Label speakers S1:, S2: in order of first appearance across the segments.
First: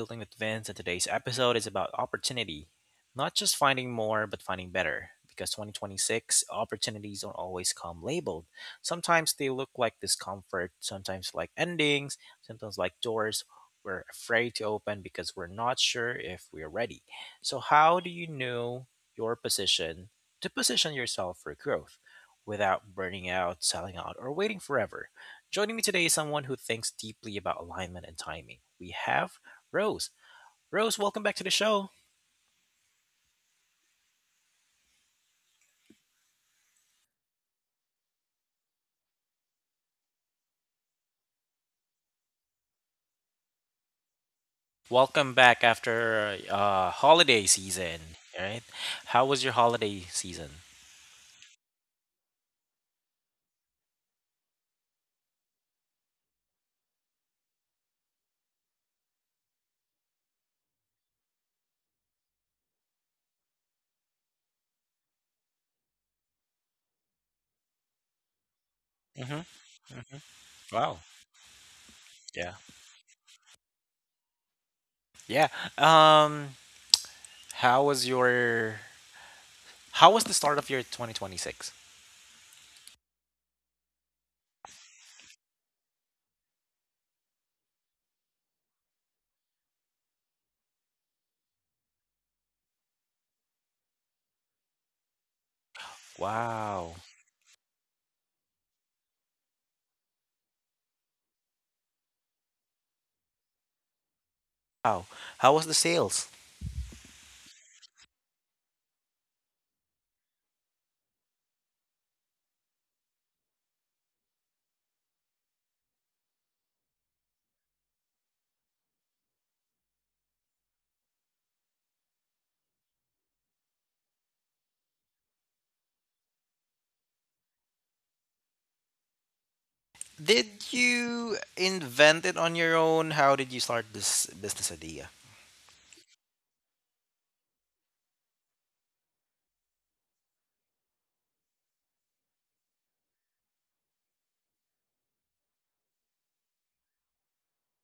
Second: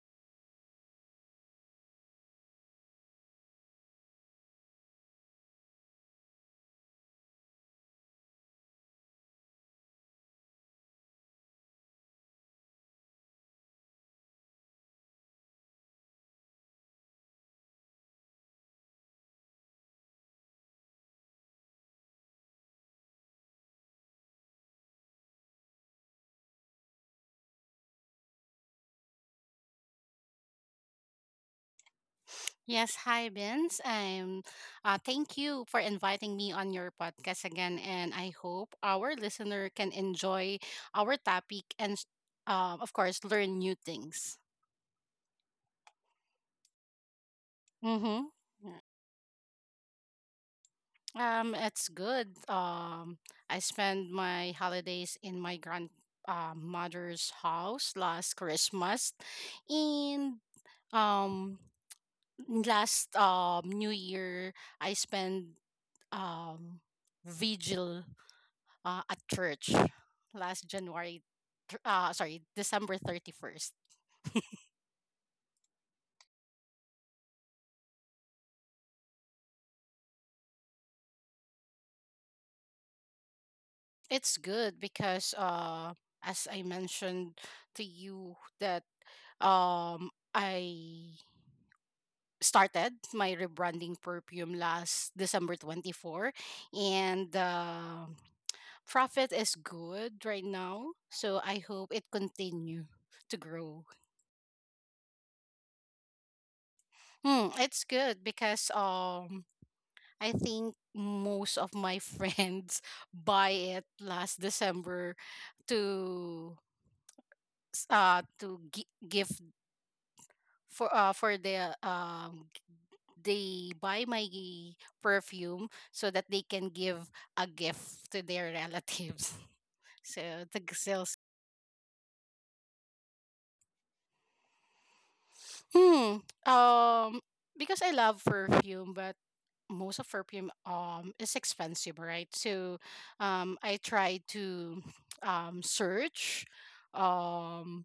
S1: Adulting with Vince. And today's episode is about opportunity. Not just finding more, but finding better. Because 2026, opportunities don't always come labeled. Sometimes they look like discomfort, sometimes like endings, sometimes like doors we're afraid to open because we're not sure if we're ready. So, how do you know your position to position yourself for growth without burning out, selling out, or waiting forever? Joining me today is someone who thinks deeply about alignment and timing. We have Rose. Rose, welcome back to the show.
S2: Yes, hi, Vince. I'm. Thank you for inviting me on your podcast again, and I hope our listener can enjoy our topic and, of course, learn new things.
S1: Welcome back after holiday season.
S2: Mm-hmm.
S1: All right, how was your holiday season?
S2: It's good. I spent my holidays in my grand mother's house last Christmas, and um, last New Year I spent um vigil at
S1: Mm-hmm.
S2: church last
S1: Wow.
S2: January, sorry,
S1: Yeah.
S2: December 31st.
S1: Yeah. Um. How was your? How was the start of your 2026?
S2: It's good because as I mentioned to you that I started my rebranding perfume last December 24th,
S1: Wow.
S2: and the profit is good right now. So I hope it continue to grow.
S1: Wow. How was the sales?
S2: It's good because I think most of my friends buy it last December to gift for the they buy my gi- perfume so that they can give a gift to their relatives. So the
S1: Did
S2: sales.
S1: you invent it on your own? How did you start this business idea?
S2: Hmm. Um because I love perfume, but most of perfume is expensive, right? So I try to search um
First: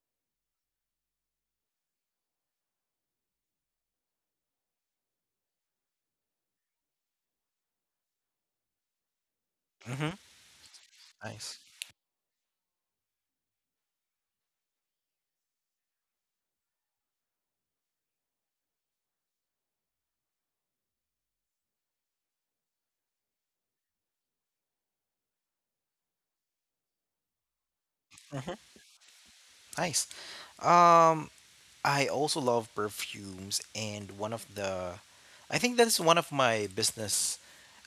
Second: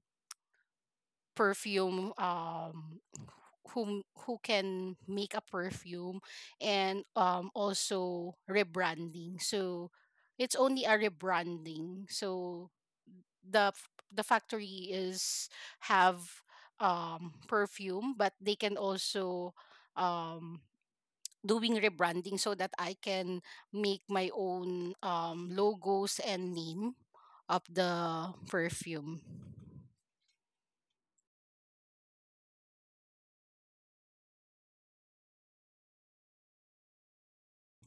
S2: perfume, who can make a perfume and also rebranding. So
S1: Mm-hmm.
S2: it's only a
S1: Nice.
S2: rebranding. So the factory is have perfume, but they can also um doing rebranding so that I can make my own logos and name of the
S1: Mm-hmm.
S2: perfume.
S1: Nice. Um, I also love perfumes, and I think that's one of my business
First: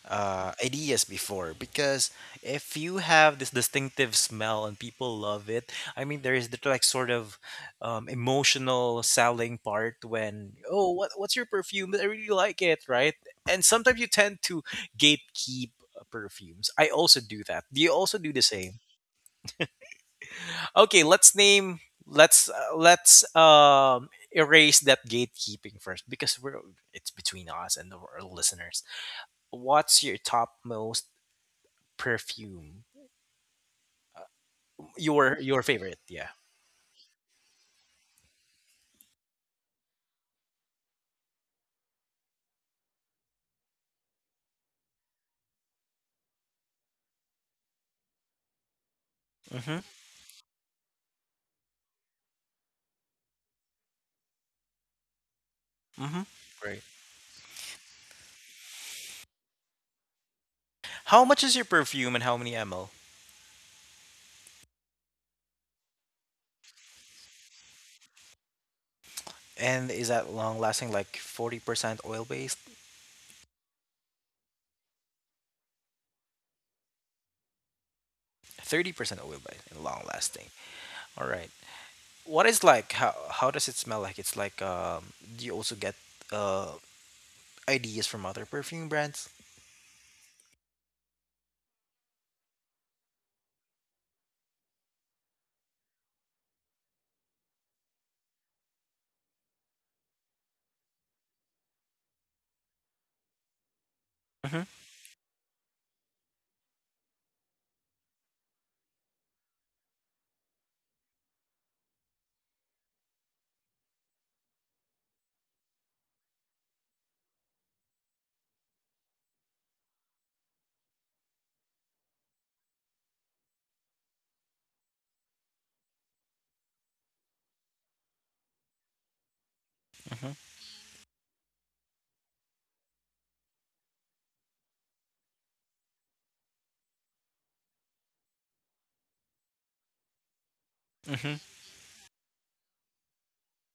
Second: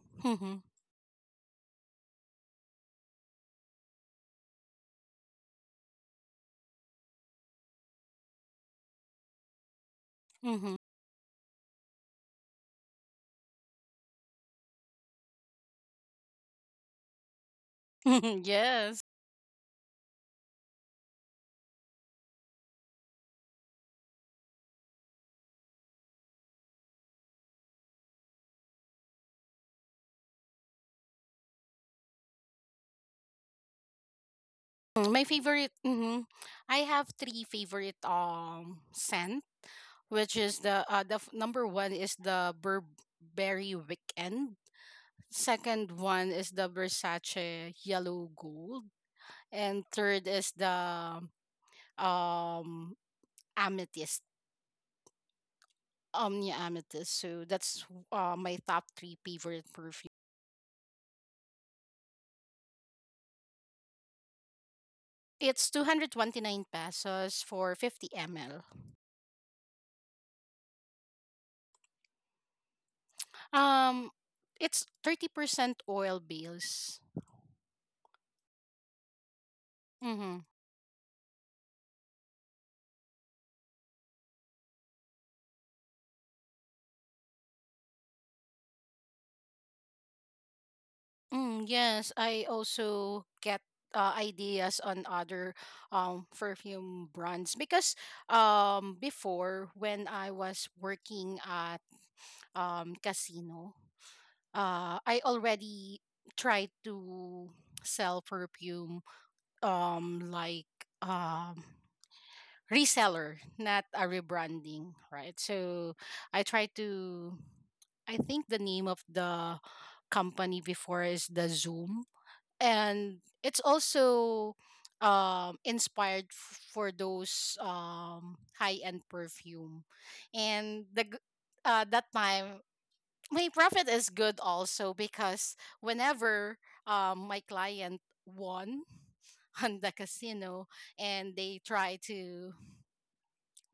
S2: Mhm,
S1: ideas before because if you have this distinctive smell and people love it, I mean, there is the like sort of emotional selling part when,
S2: mhm.
S1: oh, what's your perfume? I really like it, right? And sometimes you tend to gatekeep perfumes. I also do that. Do you also do the same?
S2: Yes.
S1: Okay, let's name let's erase that gatekeeping first because we're it's between us and our listeners. What's your top most perfume?
S2: My
S1: Your
S2: favorite.
S1: favorite,
S2: Mhm.
S1: yeah.
S2: I have three favorite scent, which is the number one is the Burberry Weekend. Second one is the Versace Yellow Gold,
S1: Mhm.
S2: and third is the um Amethyst.
S1: Mhm.
S2: Omnia
S1: Right.
S2: Amethyst. So that's my top three favorite perfume.
S1: How much is your perfume and how many ml?
S2: It's 229 pesos for 50 ml.
S1: And is that long lasting like 40% oil based,
S2: Um, it's 30% oil base.
S1: 30% oil based and long
S2: Mm-hmm.
S1: lasting? All right. What is like how does it smell like? It's like do you also get uh ideas from other perfume brands?
S2: Yes, I also get ideas on other perfume brands because before when I was working at casino,
S1: Mm-hmm.
S2: I already tried to sell perfume like um reseller, not a rebranding, right? So I try to, I think the name of the company before is the Zoom, and it's also inspired for those high end perfume
S1: Mhm.
S2: and that time my profit is good also because whenever my client won on the casino, and
S1: Mhm.
S2: they try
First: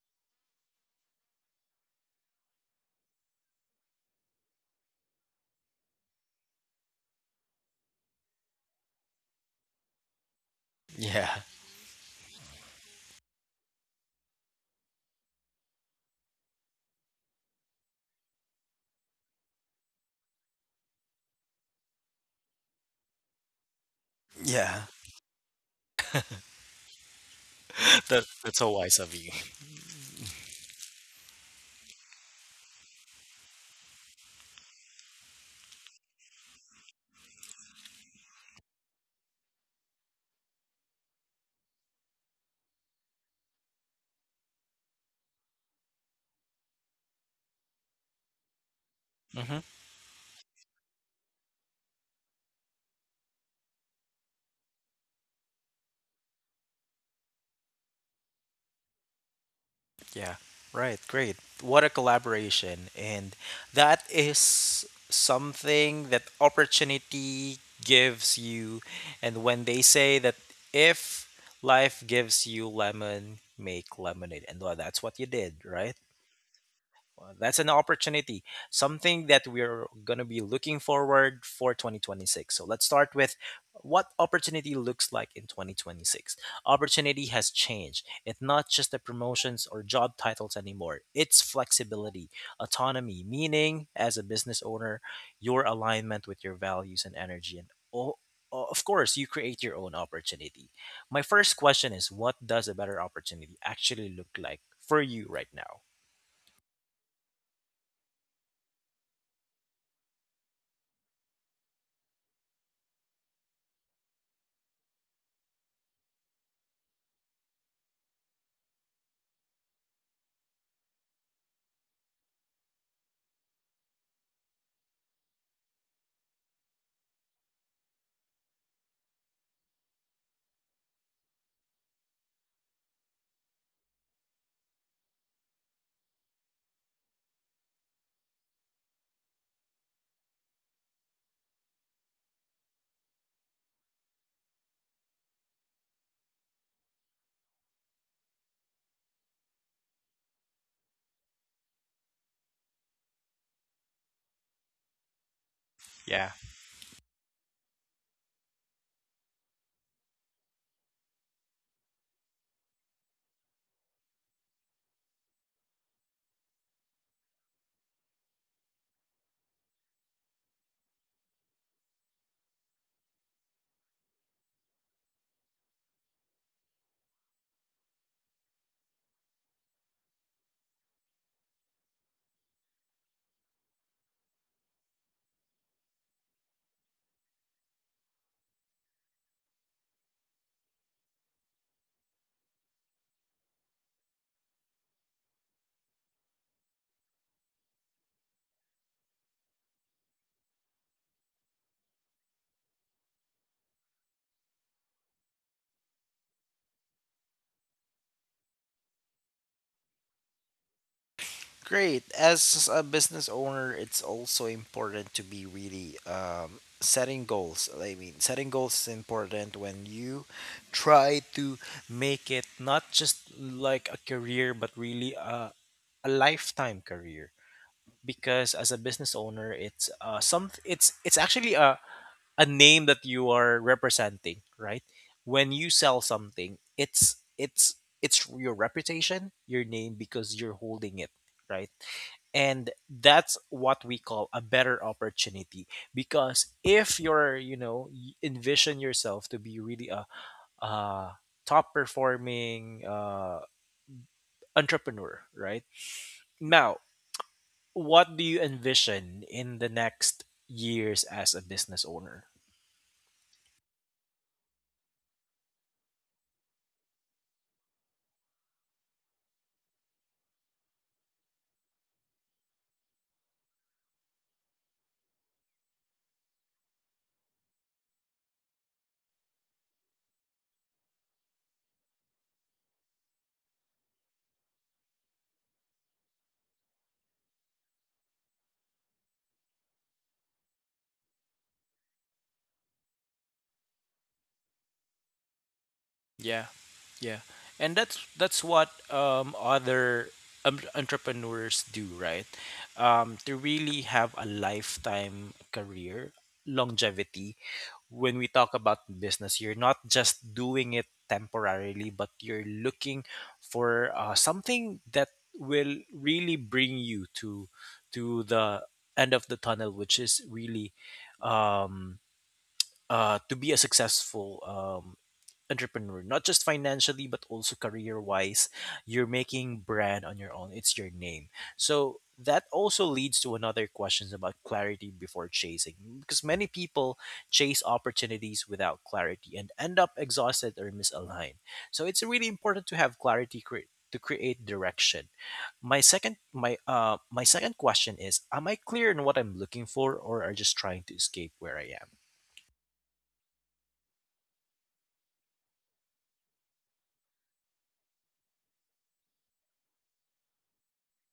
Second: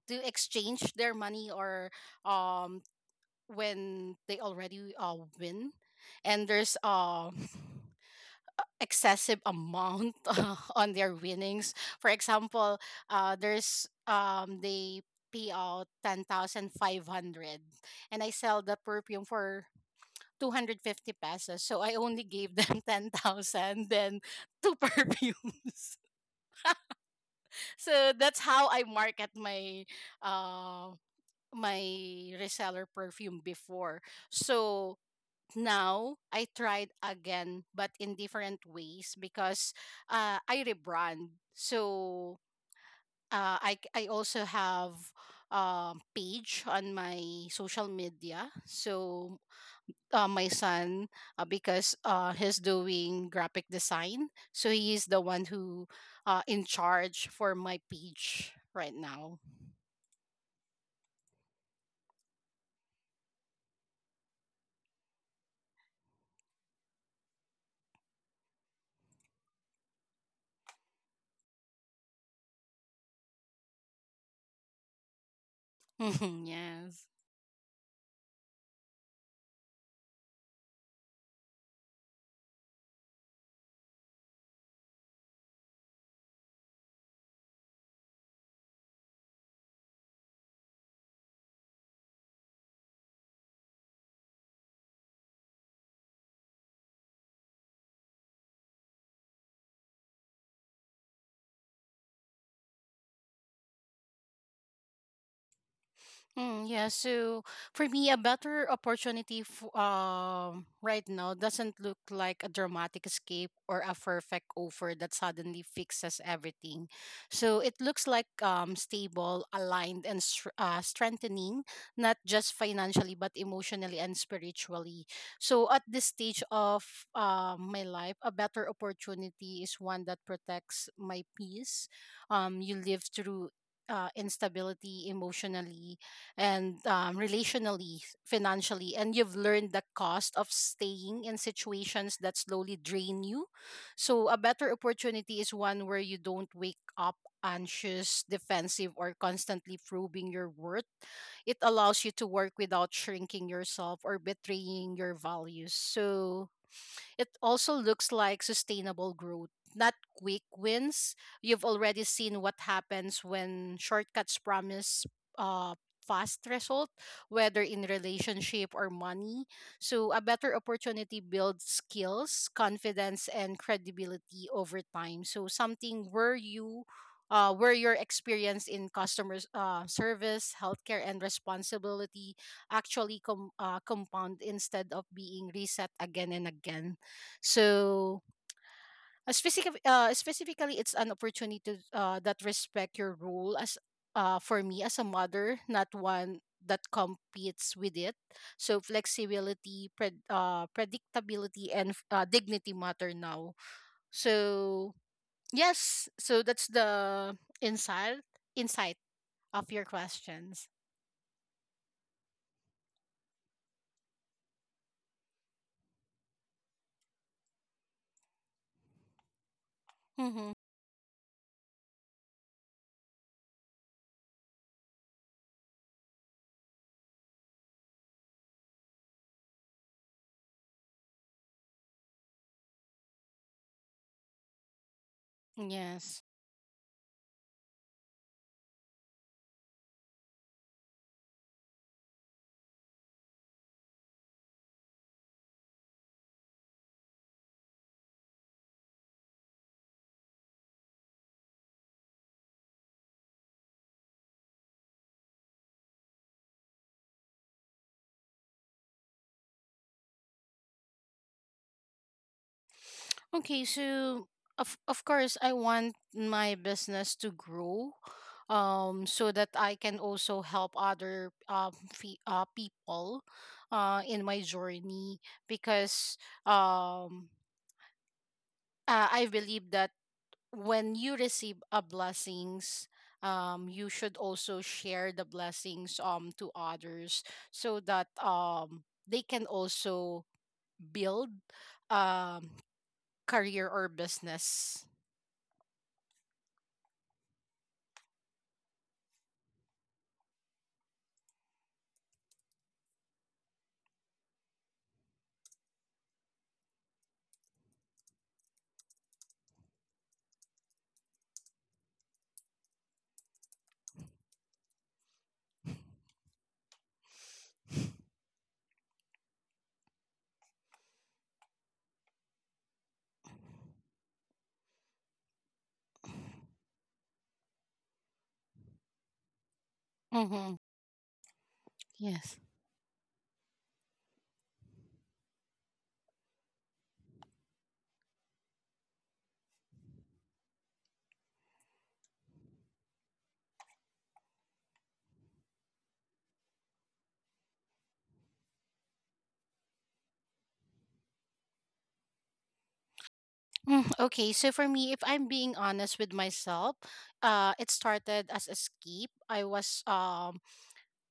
S2: to exchange their money, or um when they already win, and there's excessive amount on their
S1: Yeah.
S2: winnings, for example there's they pay out 10,500 and I sell the perfume for 250 pesos. So I only gave them 10,000 then two
S1: Yeah.
S2: perfumes. So
S1: That
S2: that's
S1: that's
S2: how
S1: so
S2: I
S1: wise of you.
S2: market my uh my reseller perfume before. So now I tried again but in different ways because I rebrand. So I also have page on my social media. So
S1: Mhm.
S2: my son, because he's doing graphic design, so he is the one who in charge for my page right now.
S1: Yeah. Right. Great. What a collaboration. And that is something that opportunity gives you. And when they say that if life gives you lemon, make lemonade. And well, that's what you did, right?
S2: Yes.
S1: Well, that's an opportunity, something that we're going to be looking forward for 2026. So let's start with what opportunity looks like in 2026. Opportunity has changed. It's not just the promotions or job titles anymore. It's flexibility, autonomy, meaning as a business owner, your alignment with your values and energy and o- of course, you create your own opportunity. My first question is what does a better opportunity actually look like for you right now?
S2: Yeah, so for me, a better opportunity right now doesn't look like a dramatic escape or a perfect offer that suddenly fixes everything. So it looks like stable, aligned, and strengthening, not just financially, but emotionally and spiritually. So at this stage of my life, a better opportunity is one that protects my peace. You live through instability emotionally and relationally, financially, and you've learned the cost of staying in situations that slowly drain you. So a better opportunity is one where you don't wake up anxious, defensive, or constantly proving your worth. It allows you to work without shrinking yourself or betraying your values.
S1: Yeah.
S2: So it also looks like sustainable growth, not quick wins. You've already seen what happens when shortcuts promise uh, fast result, whether in relationship or money. So a better opportunity builds skills, confidence, and credibility over time. So something where you where your experience in customer service, healthcare, and responsibility actually compound instead of being reset again and again. So specifically, it's an opportunity to that respect your role as, for me, as a mother, not one that competes with it. So flexibility, predictability, and dignity matter now. So yes, so that's the insight of your questions.
S1: Great. As a business owner, it's also important to be really setting goals. I mean, setting goals is important when you
S2: Mm-hmm.
S1: try to make it not just like a career, but really a lifetime career. Because as a business owner, it's some it's actually a name that you are representing, right? When you sell
S2: Yes.
S1: something, it's your reputation, your name, because you're holding it, right? And that's what we call a better opportunity because if you're, you know, envision yourself to be really a top performing entrepreneur right now, what do you envision in the next years as a business owner?
S2: Okay, so of course I want my business to grow so that I can also help other people in my journey because um I believe that when you receive a blessings you should also share the blessings to others so that they can also build um career or business.
S1: Yeah, yeah, and that's what other entrepreneurs do, right? To really have a lifetime career longevity when we talk about business, you're not just doing it temporarily, but you're looking for something that will really bring you to the end of the tunnel, which is really um, to be a successful entrepreneur, not just financially but also career wise. You're making brand on your own.
S2: Mhm.
S1: It's your name. So
S2: Yes.
S1: that also leads to another questions about clarity before chasing because many people chase opportunities without clarity and end up exhausted or misaligned. So it's really important to have clarity to create direction. My second question is am I clear in what I'm looking for or are just trying to escape where I am?
S2: Okay, so for me, if I'm being honest with myself, it started as escape. I was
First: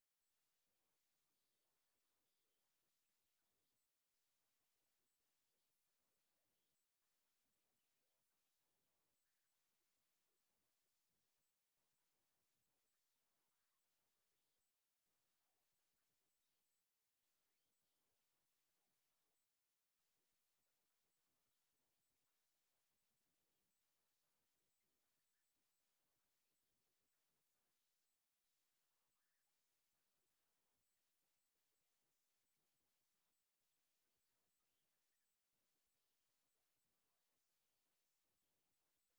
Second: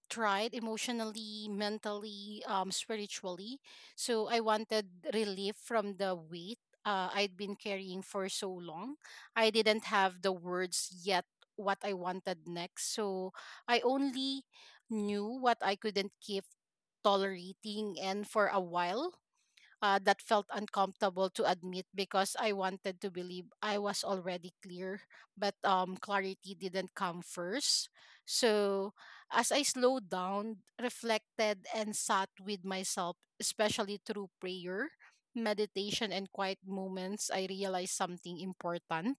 S2: tried emotionally, mentally, spiritually. So I wanted relief from the weight I'd been carrying for so long. I didn't have the words yet what I wanted next. So I only knew what I couldn't keep tolerating, and for a while that felt uncomfortable to admit because I wanted to believe I was already clear, but clarity didn't come first. So as I slowed down, reflected, and sat with myself, especially through prayer, meditation, and quiet moments, I realized something important.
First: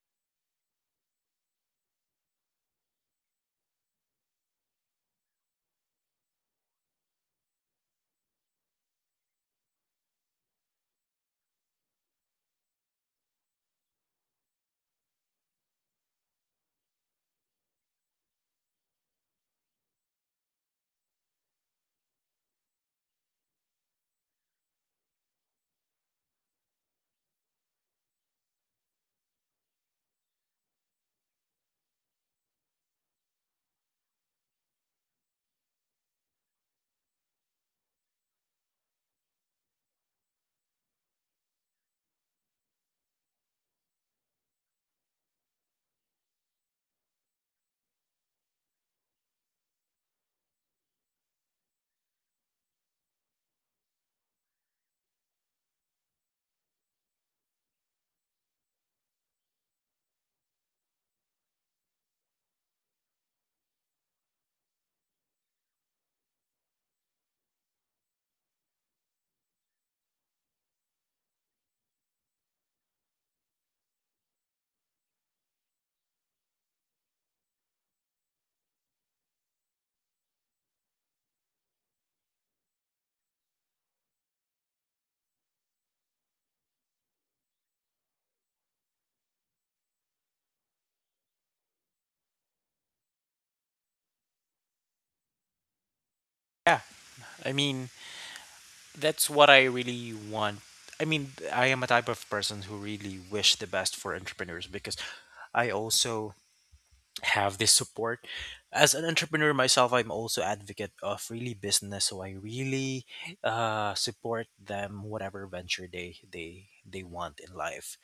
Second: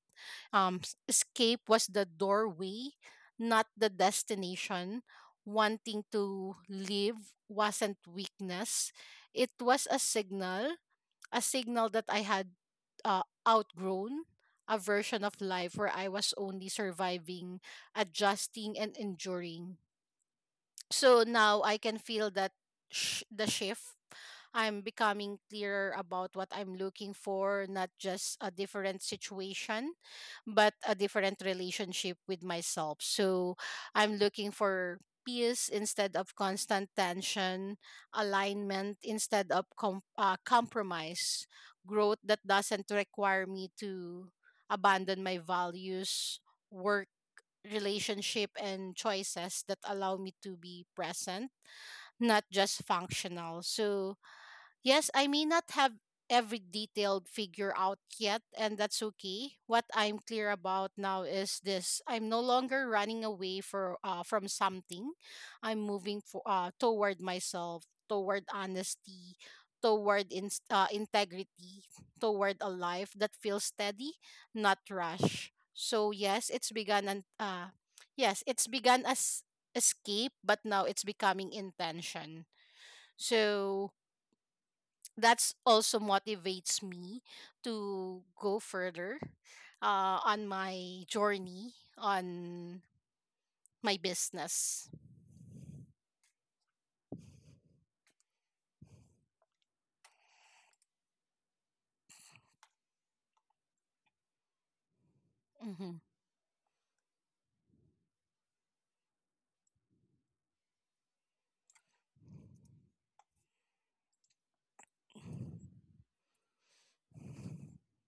S2: Escape was the doorway, not the destination. Wanting to live wasn't weakness, it was a signal, a signal that I had outgrown a version of life where I was only surviving, adjusting, and enduring. So now I can feel that the shift. I'm becoming clearer about what I'm looking for, not just a different situation, but a different relationship with myself. So I'm looking for peace instead of constant tension, alignment instead of compromise, growth that doesn't require me to abandon my values, work, relationship, and choices that allow me to be present, not just functional. So yes, I may not have every detailed figure out yet, and that's okay. What I'm clear about now is this: I'm no longer running away for from something. I'm moving toward myself, toward honesty, toward integrity, toward a life that feels steady, not rush. So yes, it's begun and yes, it's begun as escape, but now it's becoming intention. So that's also motivates me to go further on my journey on my business.
S1: Yeah, I mean that's what I really want. I mean, I am a type of person who really wish the best for entrepreneurs because I
S2: Mm-hmm.
S1: also have this support. As an entrepreneur myself, I'm also advocate of really business, so I really support them whatever venture they want in life.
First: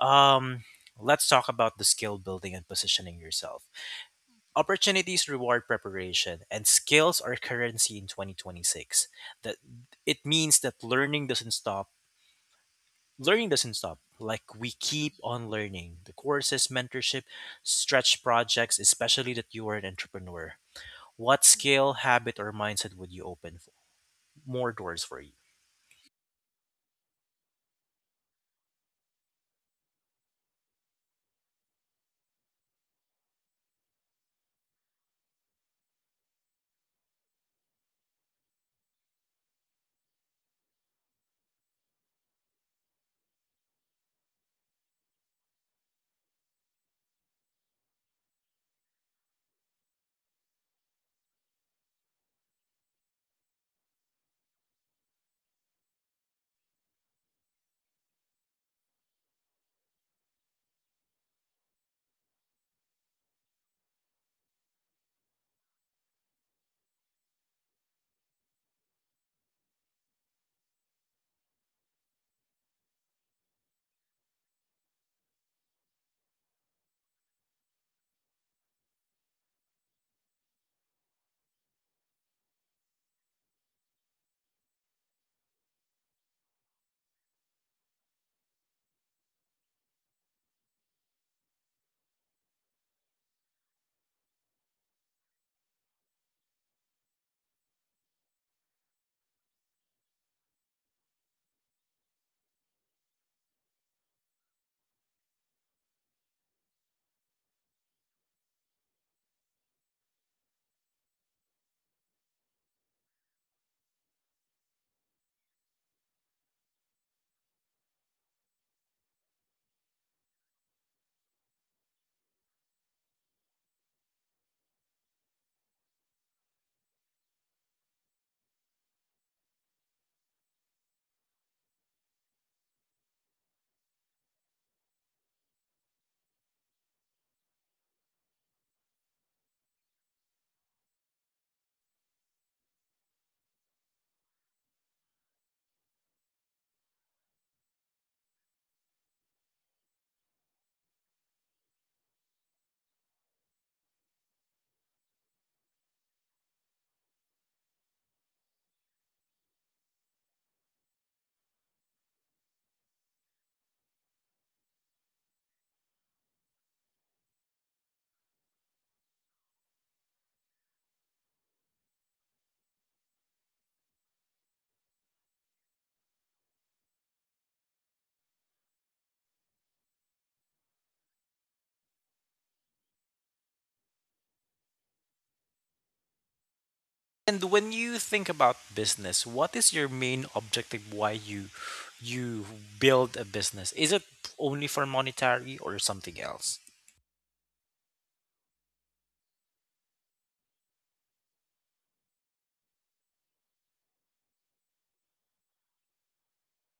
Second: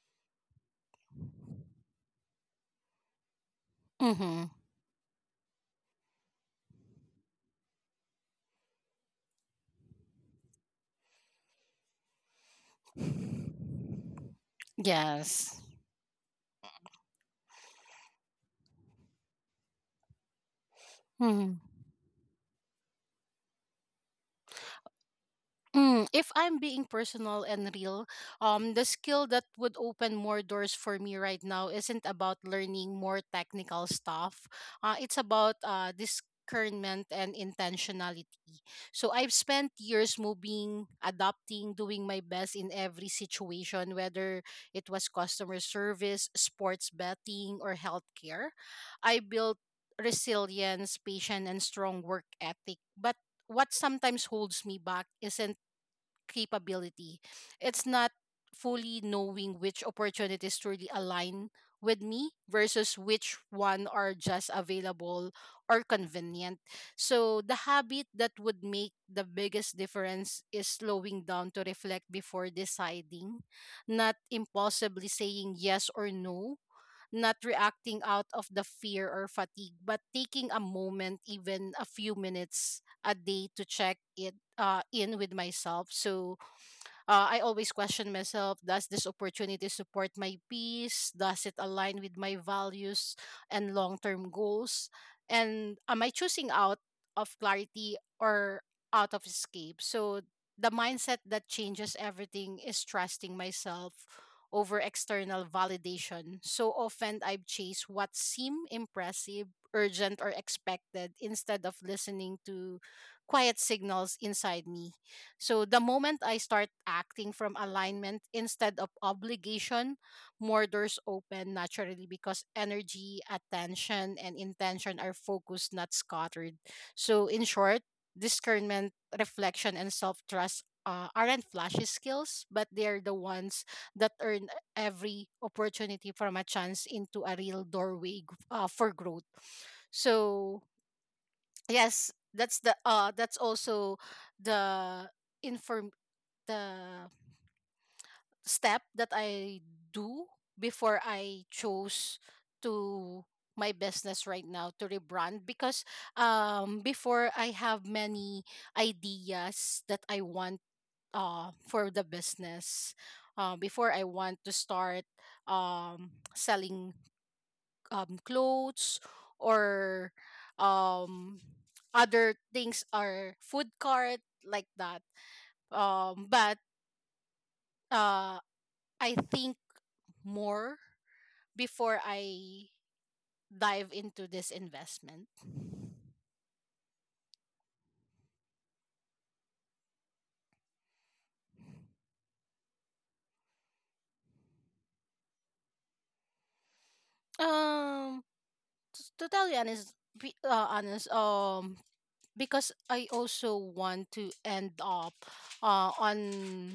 S1: Um, let's talk about the skill building and positioning yourself.
S2: Mm-hmm.
S1: Opportunities reward preparation, and skills are currency in 2026. That it means that learning doesn't stop. Learning doesn't stop. Like we keep on
S2: Yes.
S1: learning. The courses, mentorship, stretch projects, especially that you are an entrepreneur. What
S2: Mm-hmm.
S1: skill, habit, or mindset would you open for more doors for you?
S2: If I'm being personal and real, the skill that would open more doors for me right now isn't about learning more technical stuff. It's about discernment and intentionality. So I've spent years moving, adapting, doing my best in every situation, whether it was customer service, sports betting, or healthcare. I built resilience, patience, and strong work ethic. But what sometimes holds me back isn't capability. It's not fully knowing which opportunities truly align with me versus which one are just available or convenient. So the habit that would make the biggest difference is slowing down to reflect before deciding, not impossibly saying yes or no, not reacting out of the fear or fatigue, but taking a moment, even a few minutes a day, to check it in with myself. So I always question myself: does this opportunity support my peace? Does it align with my values and long term goals? And am I choosing out of clarity or out of escape? So the mindset that changes everything is trusting myself over external validation. So often I've chased what seemed impressive, urgent, or expected instead of listening to quiet signals inside me. So the moment I start acting from alignment instead of obligation, more doors open naturally because energy, attention, and intention are focused, not scattered. So in short, discernment, reflection, and self trust aren't flashy skills, but they are the ones that earn every opportunity from a chance into a real doorway for growth. So yes, that's the that's also the inform the step that I do before I chose to my business right now to rebrand because before I have many ideas that I want for the business, before I want to start selling clothes or um other things or food cart like that, but uh I think more before I dive into this investment?
S1: And when you think about business, what is your main objective? Why you build a business? Is it only for monetary or something else?
S2: Um, to tell you honest, honest, because I also want to end up on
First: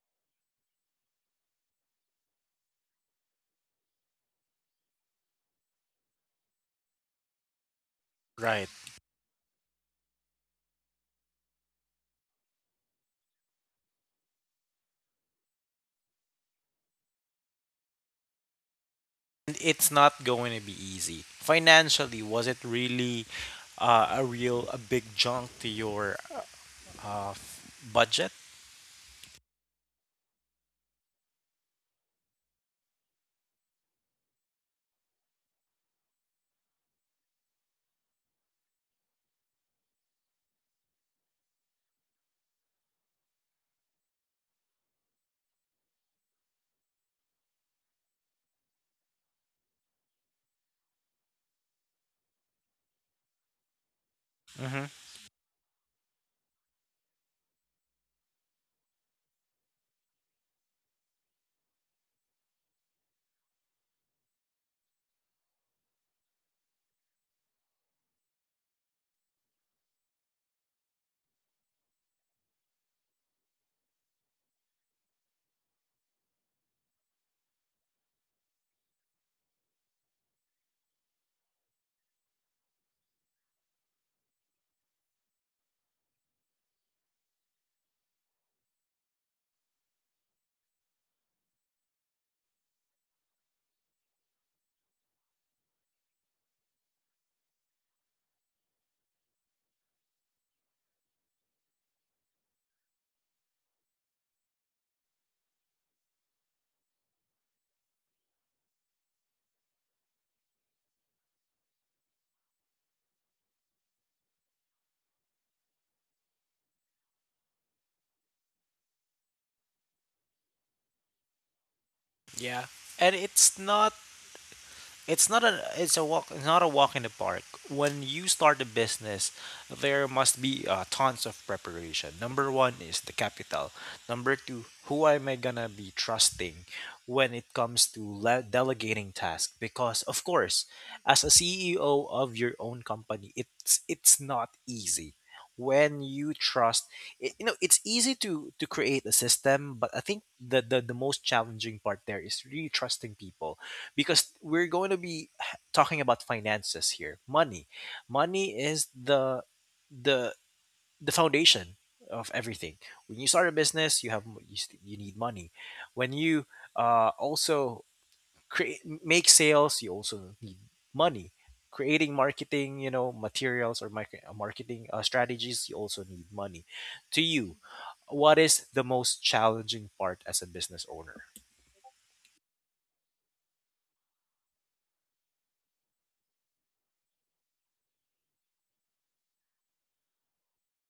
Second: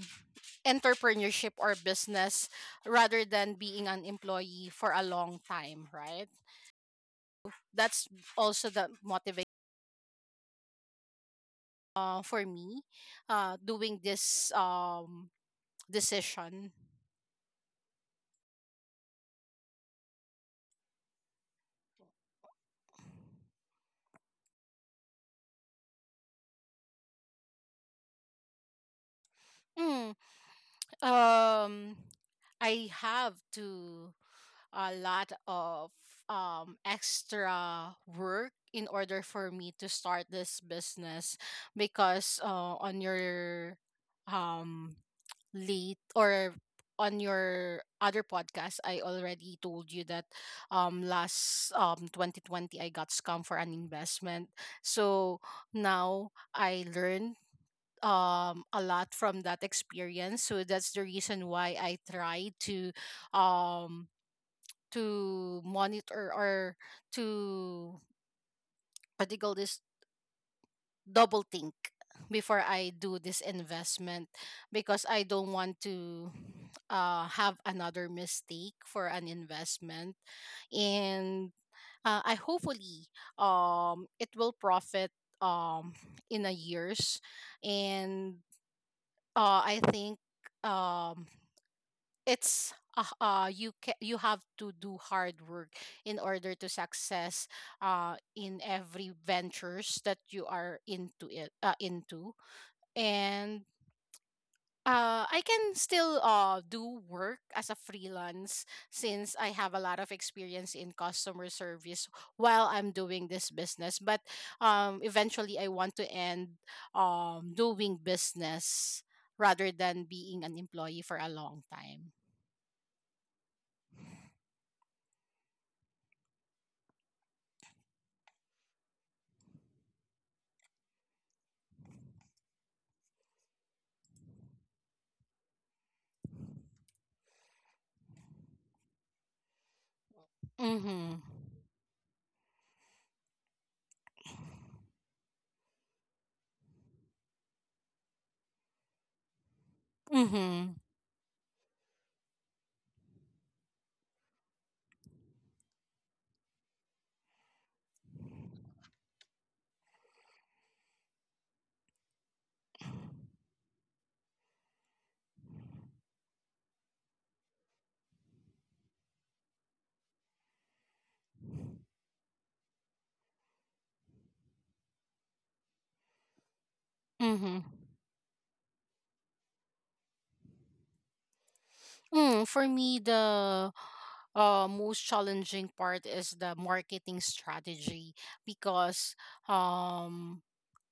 S2: entrepreneurship or business rather than being an employee for a long time, right? That's
S1: Right.
S2: also the motivation for me doing this decision.
S1: It's not going to be easy. Financially, was it really a big junk to your budget?
S2: Hmm. Um, I have to a lot of extra work in order for me to start this business because on your um late or on your other podcast I already told you that last 2020 I got scammed for an investment.
S1: Hmm.
S2: So now I learned a lot from that experience, so that's the reason why I try um to monitor or to, what do you call this, double think before I do this investment because I don't want to have another mistake for an investment. And I hopefully it will profit um in a years. And I think um it's you have to do hard work in order to success in every ventures that you are into it, into. And I can still do work as a freelance since I have a lot of experience in customer service while I'm doing this business. But eventually, I want to end doing business rather than being an employee for a long time.
S1: Yeah, and it's not a it's a walk, it's not a walk in the park. When you start a business, there must be tons of preparation. Number one is the capital. Number two, who am I gonna be trusting when it comes to delegating tasks? Because of course,
S2: Mm-hmm.
S1: as a CEO of your own company, it's not easy. When you trust it, you know, it's easy to create a system, but I think
S2: Mm-hmm.
S1: the most challenging part there is really trusting people because we're going to be talking about finances here. Money, money is the the foundation of everything. When you start a business, you need money. When you also create make sales, you also need money. Creating marketing, you know, materials or marketing strategies, you also need money to you.
S2: Mm-hmm.
S1: What is the most challenging part as a business owner?
S2: Mm, for me, the most challenging part is the marketing strategy because um,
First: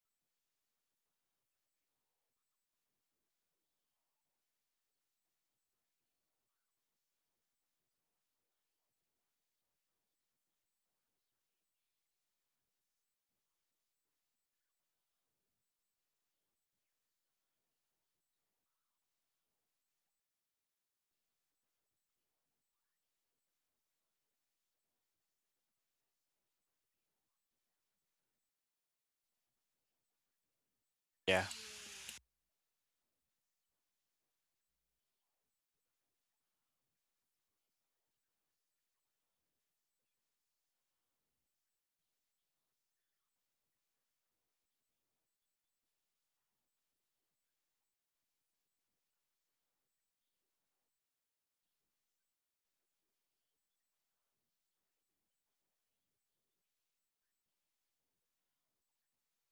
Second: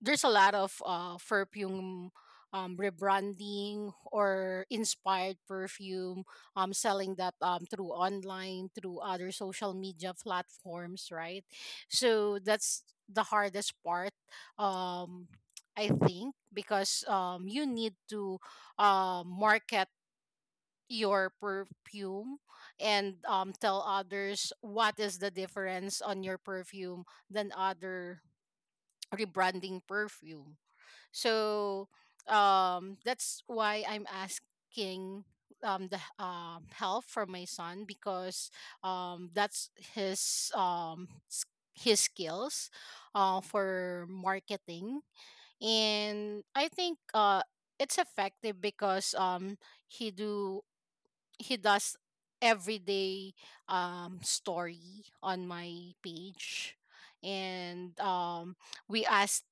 S2: there's a lot of perfume rebranding or inspired perfume selling that through online, through other social media platforms, right? So that's the hardest part, um, I think, because you need to market your perfume and tell others what is the difference on your perfume than other rebranding perfume.
S1: Yeah.
S2: So that's why I'm asking the help for my son because that's his his skills for marketing. And I think it's effective because he do he does everyday story on my page. And we asked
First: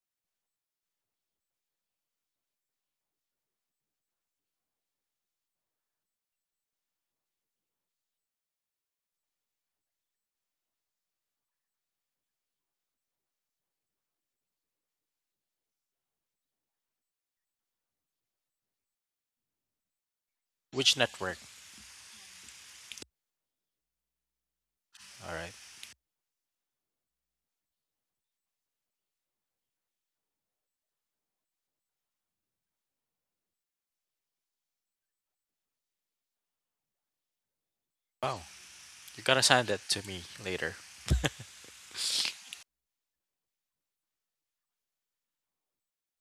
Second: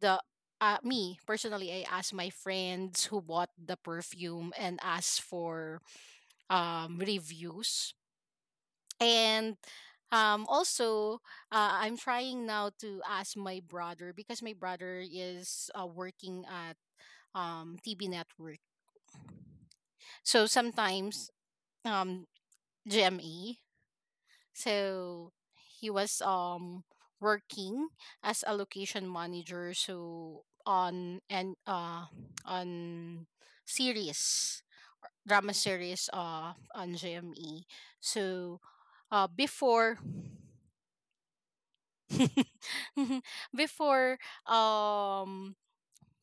S2: the, me personally, I asked my friends who bought the perfume and asked for reviews. And also I'm trying now to ask my brother because my brother is working at TV network. So
S1: Which
S2: sometimes
S1: network?
S2: um GME. So
S1: All right.
S2: he was working as a location manager, so on and on series, drama series on JME.
S1: Wow.
S2: So
S1: You gotta send that
S2: before
S1: to me later.
S2: before um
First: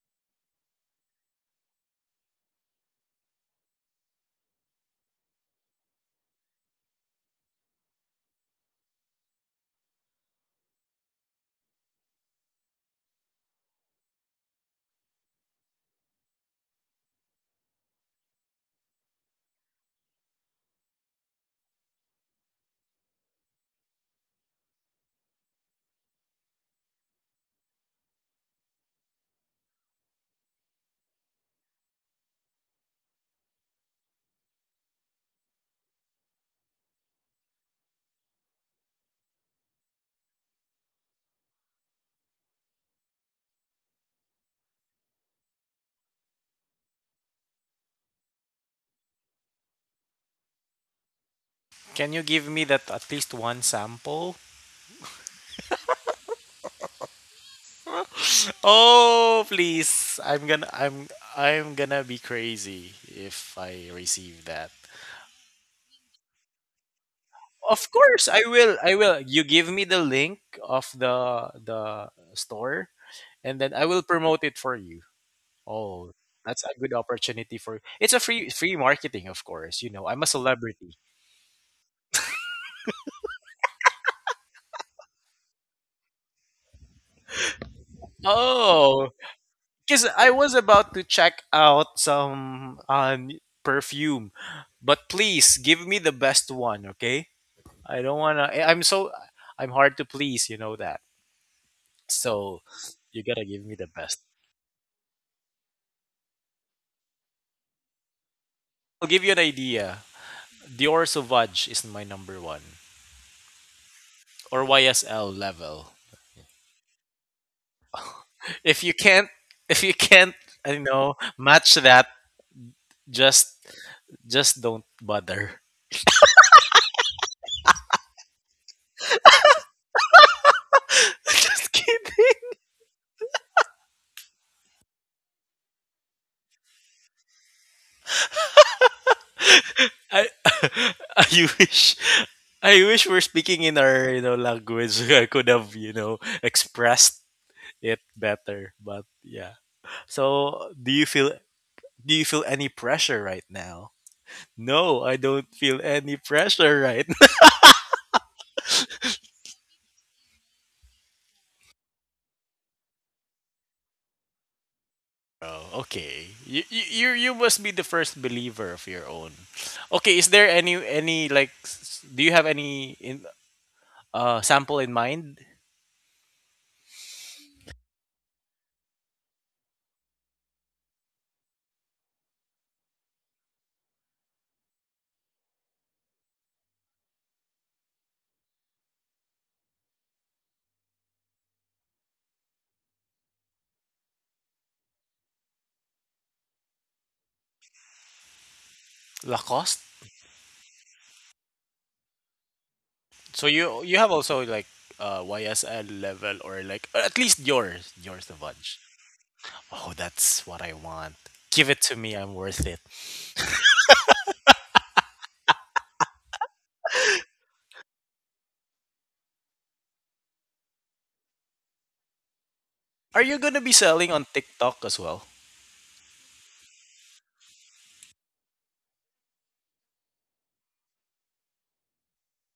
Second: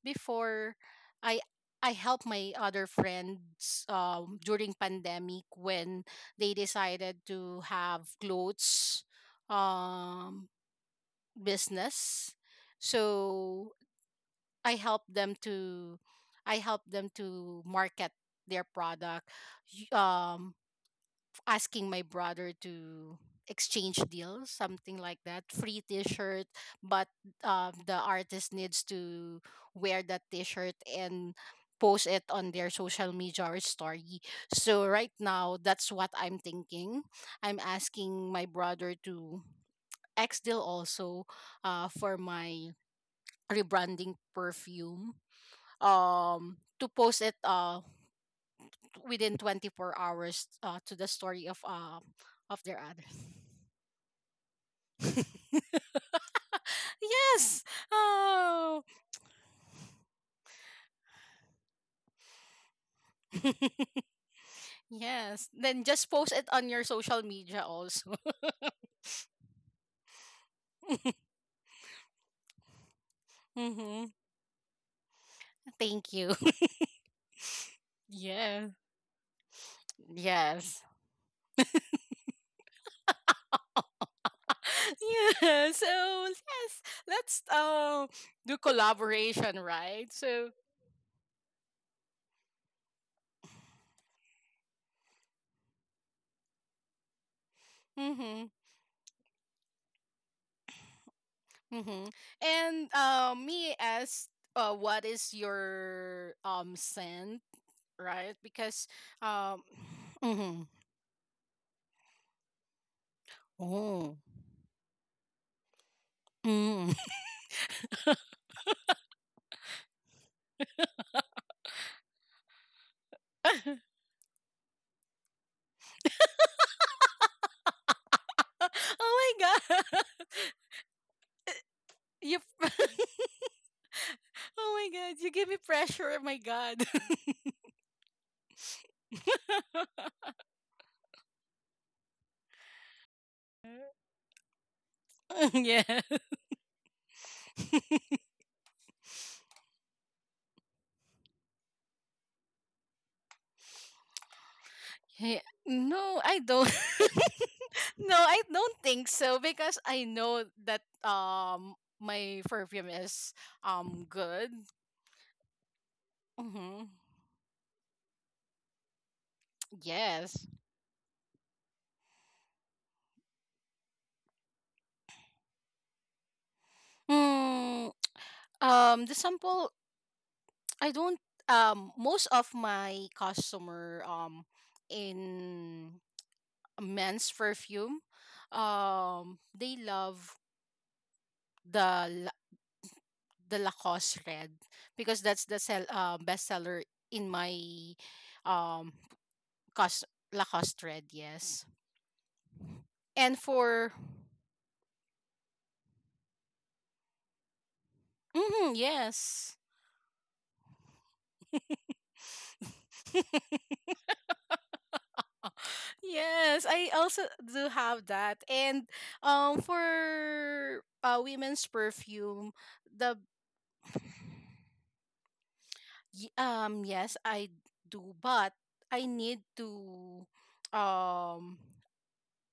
S2: before I I help my other friends during pandemic when they decided to have clothes um, business. So I help them to, I help them to market their product. Y- Um, asking my brother to exchange deals, something like that. Free T-shirt, but the artist needs to wear that T-shirt and post it on their social media or story. So right now, that's what I'm thinking. I'm asking my brother to X deal also for my rebranding perfume to post it within 24 hours to the story
S1: Can you give me
S2: of their
S1: that
S2: other.
S1: at least one sample?
S2: Yes. Oh.
S1: Oh, please. I'm gonna be crazy if I receive that.
S2: Yes. Then just post it on your social media
S1: Of
S2: also.
S1: course, I will. I will. You give me the link of the store and then I will
S2: Mm-hmm.
S1: promote it for you. Oh,
S2: Thank you.
S1: that's a good opportunity for, it's a
S2: Yeah.
S1: free marketing, of course. You know, I'm a
S2: Yes.
S1: celebrity.
S2: Yeah. So yes, let's do
S1: Oh,
S2: collaboration,
S1: because
S2: right?
S1: I
S2: So
S1: was about to check out some perfume, but please give me the best one, okay? I don't
S2: mm-hmm,
S1: wanna. I'm so I'm hard to please, you know that.
S2: mm-hmm.
S1: So
S2: And
S1: you gotta give me
S2: me
S1: the best.
S2: asked, what is your scent, right? Because
S1: I'll give you an
S2: um,
S1: idea.
S2: mm-hmm.
S1: Dior Sauvage is my number one,
S2: Oh.
S1: or YSL level.
S2: Mm.
S1: If you can't, if you can't, you know, match that, just just don't bother.
S2: Oh my god.
S1: Just
S2: You
S1: kidding.
S2: Oh my god, you give me pressure. Oh my god.
S1: I I wish, I wish we're speaking in our, you know, language. I could have, you
S2: Yeah.
S1: know, expressed it better, but yeah. So do you feel any pressure right now? No, I
S2: Hey,
S1: don't feel any
S2: no, I don't.
S1: pressure right now.
S2: No, I don't think so because I know that my perfume is good.
S1: Oh, okay. You, you
S2: Mm-hmm.
S1: you you must be the first believer of your own. Okay, is there
S2: Yes.
S1: any like do you have any in sample in mind?
S2: Mm, the sample, I don't, most of my customer in men's perfume. They love the the Lacoste red because that's the sell, bestseller in my um
S1: Lacoste?
S2: cos- Lacoste red. Yes, and
S1: So you
S2: for
S1: you have also like YSL level or like at least yours the bunch.
S2: mhm, yes.
S1: Oh, that's what I want. Give it to me. I'm worth it.
S2: Yes, I also do have that. And for women's perfume, the
S1: Are you gonna be selling on TikTok as well?
S2: Yes I do, but I need um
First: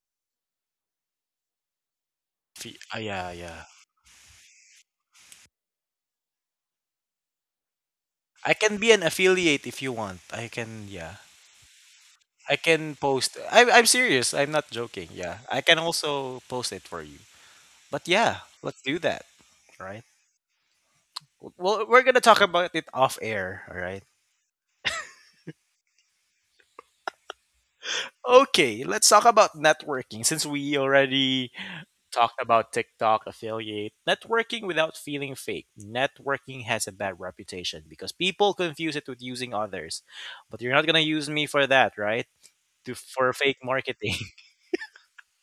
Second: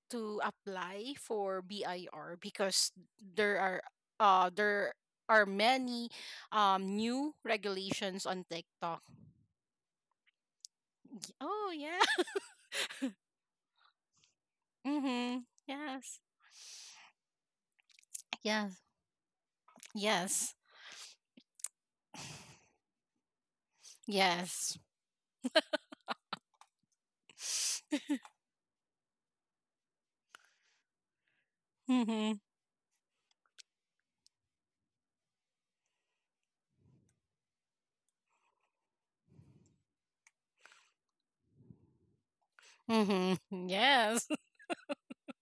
S2: to apply for BIR because
S1: Yeah,
S2: there
S1: yeah.
S2: are, there are many new regulations on
S1: I can be
S2: TikTok.
S1: an affiliate if you want. I can, yeah.
S2: Oh yeah.
S1: I can post. I'm serious. I'm not joking. Yeah,
S2: Mm-hmm.
S1: I can
S2: Yes.
S1: also post it for you. But yeah,
S2: Yes.
S1: let's do that, right?
S2: Yes.
S1: Well, we're gonna talk about it off air, all right?
S2: Yes.
S1: Okay, let's talk about networking since we already
S2: Mm-hmm.
S1: talked about TikTok affiliate networking without feeling fake. Networking has a bad reputation because people confuse it with using others. But you're not going to use me for that, right? To, for fake
S2: Mm-hmm.
S1: marketing.
S2: Yes.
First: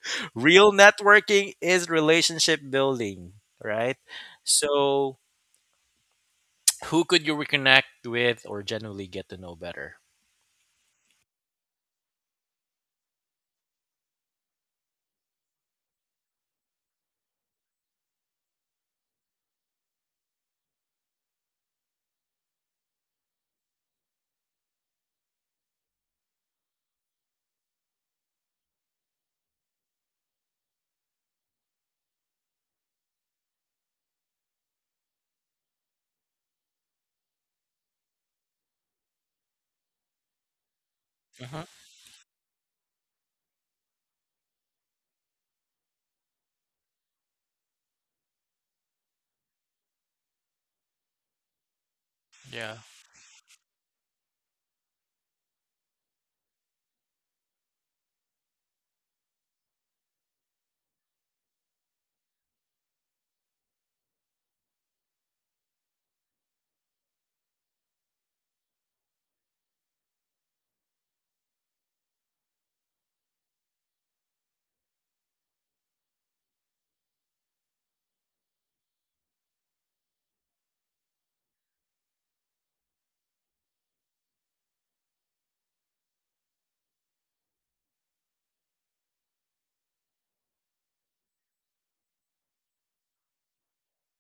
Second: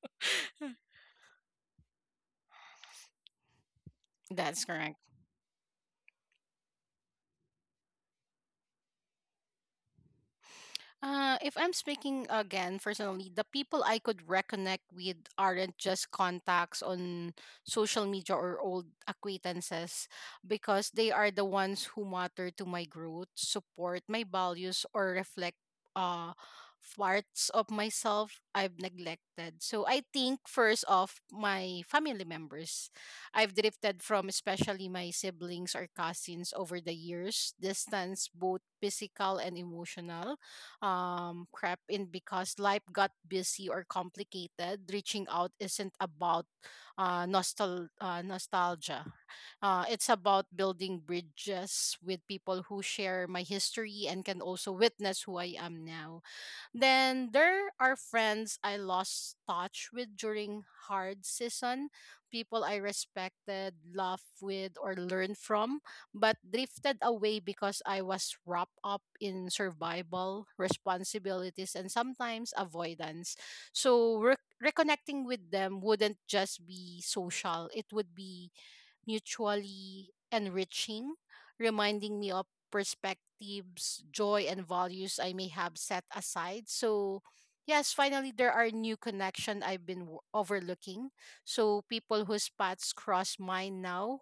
S1: Real networking is relationship building, right?
S2: That's correct.
S1: So, who could you reconnect with or generally get to know better?
S2: If I'm speaking again personally, the people I could reconnect with aren't just contacts on social media or old acquaintances because they are the ones who matter to my growth, support my values, or reflect uh, parts of myself I've neglected. So I think first off, my family members. I've drifted from, especially my siblings or cousins over the years, distance both physical and emotional
S1: Mhm.
S2: crept in because life got busy or complicated. Reaching out isn't about nostalgia. It's about building bridges with people
S1: Yeah,
S2: who share my history and can also witness who I am now. Then there are friends I lost touch with during hard season, people I respected, laughed with, or learned from, but drifted away because I was wrapped up in survival, responsibilities, and sometimes avoidance. So reconnecting with them wouldn't just be social, it would be mutually enriching, reminding me of perspectives, joy, and values I may have set aside. So, yes, finally, there are new connection overlooking. So, people whose paths cross mine now,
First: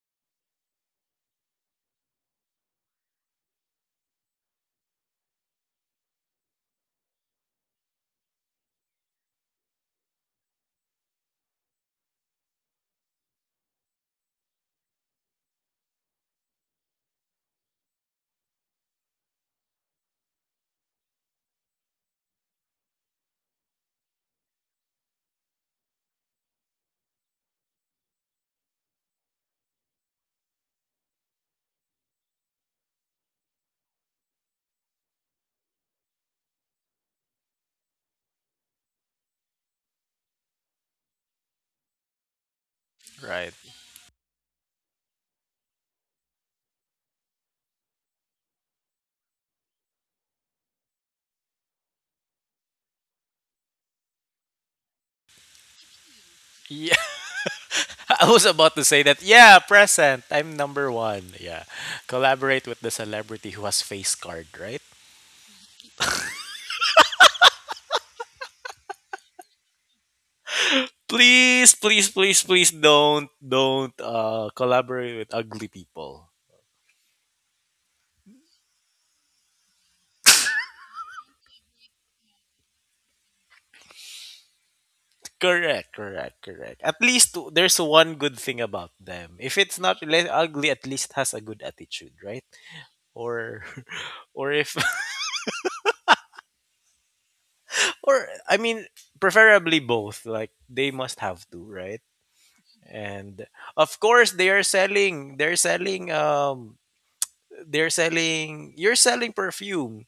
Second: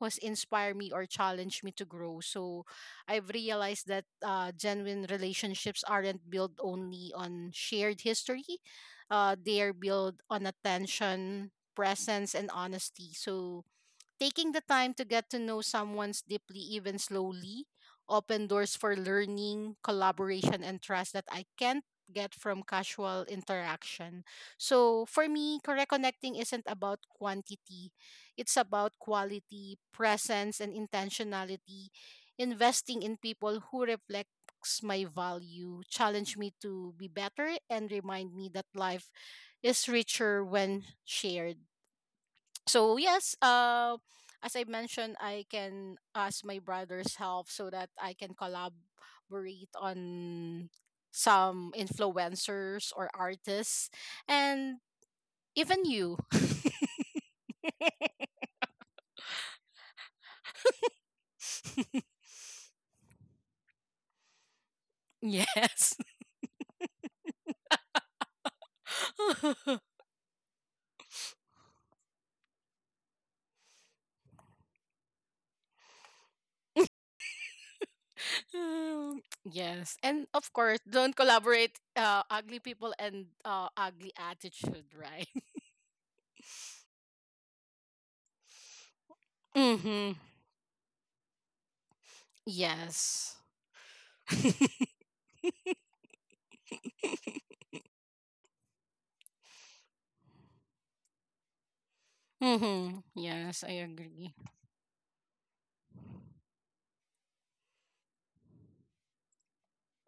S2: who's inspire me or challenge me to grow. So, I've realized that genuine relationships aren't built only on shared history. They are built on attention, presence, and honesty. So, taking the time to get to know someone's deeply, even slowly, open doors for learning, collaboration, and trust that I can't get from casual interaction. So for me, correct connecting isn't about quantity. It's about quality, presence, and intentionality. Investing in people who reflects my value, challenge me to be better, and remind me that life is richer when shared. So yes,
S1: right.
S2: as I mentioned, I can ask my brother's help so that I can collaborate on some influencers or artists, and even you.
S1: Yeah, I was about to say that. Yeah, present. I'm number one. Yeah, collaborate with the celebrity who has face card, right?
S2: Yes.
S1: Please, please, please, please don't collaborate with ugly people.
S2: Yes. And of course, don't collaborate ugly people and ugly attitude, right?
S1: Correct, correct, correct. At least there's one good thing about them. If it's not
S2: Mhm.
S1: really ugly, at least has a good attitude, right?
S2: Yes.
S1: Or or if or I mean preferably both. Like they must have to, right?
S2: Mhm.
S1: And
S2: Yes, I
S1: of course
S2: agree.
S1: they are selling they're selling they're selling you're selling perfume.